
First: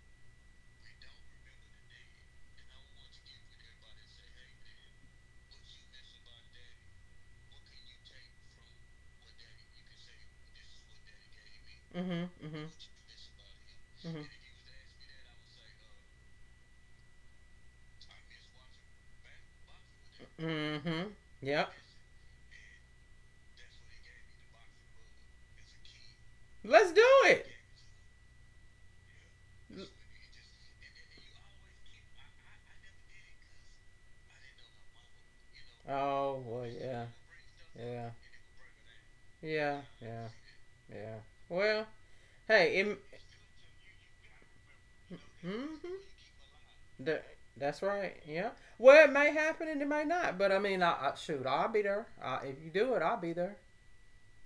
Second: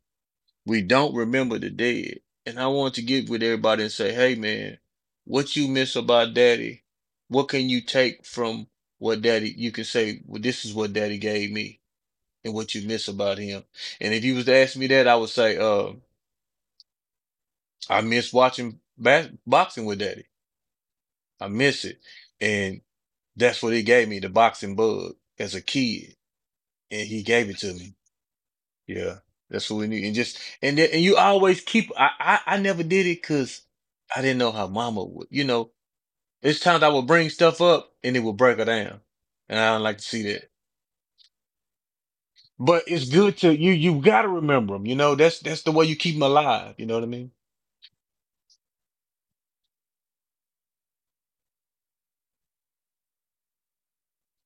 Speaker 2: We don't remember the dead, and I want to get with everybody and say, hey man, what you miss about Daddy? What can you take from what Daddy? You can say, well, this is what Daddy gave me
Speaker 1: Mm-hmm.
Speaker 2: and what you miss about him. And
Speaker 1: Mm-hmm.
Speaker 2: if you was to ask me that, I would say, I miss watching boxing with Daddy.
Speaker 1: Mm-hmm. Mm-hmm.
Speaker 2: I
Speaker 1: Yep.
Speaker 2: miss it, and that's what he gave me the boxing bug as a kid,
Speaker 1: Let's do
Speaker 2: and he
Speaker 1: it.
Speaker 2: gave it to me. Yeah, that's what we need. And just and then, and you always keep. I never did it because I didn't know how Mama would. You know,
Speaker 1: Oh
Speaker 2: it's
Speaker 1: well,
Speaker 2: times I
Speaker 1: yeah,
Speaker 2: would bring stuff up
Speaker 1: yeah,
Speaker 2: and it would break her down, and I
Speaker 1: yeah,
Speaker 2: don't like to see
Speaker 1: yeah,
Speaker 2: that.
Speaker 1: yeah. Well, hey,
Speaker 2: But
Speaker 1: it.
Speaker 2: it's good to you. You got to remember them. You know, that's the way you keep
Speaker 1: Mm-hmm.
Speaker 2: them alive. You know what I
Speaker 1: Th-
Speaker 2: mean?
Speaker 1: that's right. Yeah. Well, it may happen and it may not, but I mean, I shoot, I'll be there. I, if you do it, I'll be there.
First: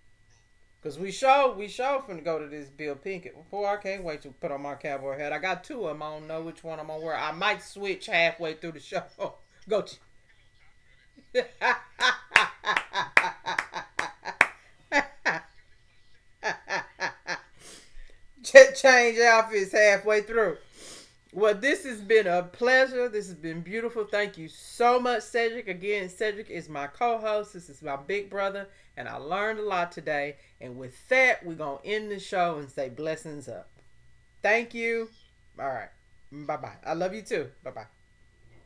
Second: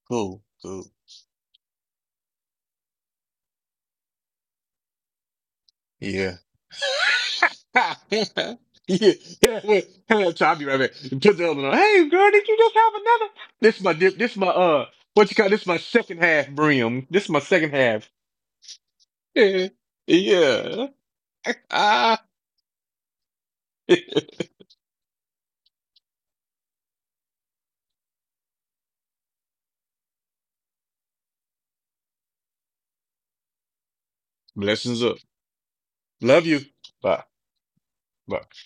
Speaker 2: Cool, cool.
Speaker 1: Cause we show finna go to this Bill Pinkett. Boy, I can't wait to put on my cowboy hat. I got two of them. I don't
Speaker 2: Yeah.
Speaker 1: know which one I'm gonna wear. I might switch halfway
Speaker 2: Yeah.
Speaker 1: through the show.
Speaker 2: Yeah.
Speaker 1: Go.
Speaker 2: Wait,
Speaker 1: To-
Speaker 2: Hey, I'll be right back. Put the other one on. Hey, girl, did you just have another? This is my dip. This is my. What you call this? Is my second half brim. This is my second half.
Speaker 1: change
Speaker 2: Yeah.
Speaker 1: outfits halfway through.
Speaker 2: Yeah.
Speaker 1: Well, this has been a pleasure. This has been beautiful. Thank you so much, Cedric. Again, Cedric is my co host. This is my big brother, and I learned a lot today. And with that, we're going to end the show and say blessings up. Thank
Speaker 2: Blessings
Speaker 1: you.
Speaker 2: up.
Speaker 1: All right.
Speaker 2: Love
Speaker 1: Bye
Speaker 2: you.
Speaker 1: bye. I love you
Speaker 2: Bye.
Speaker 1: too. Bye bye.
Speaker 2: Bye.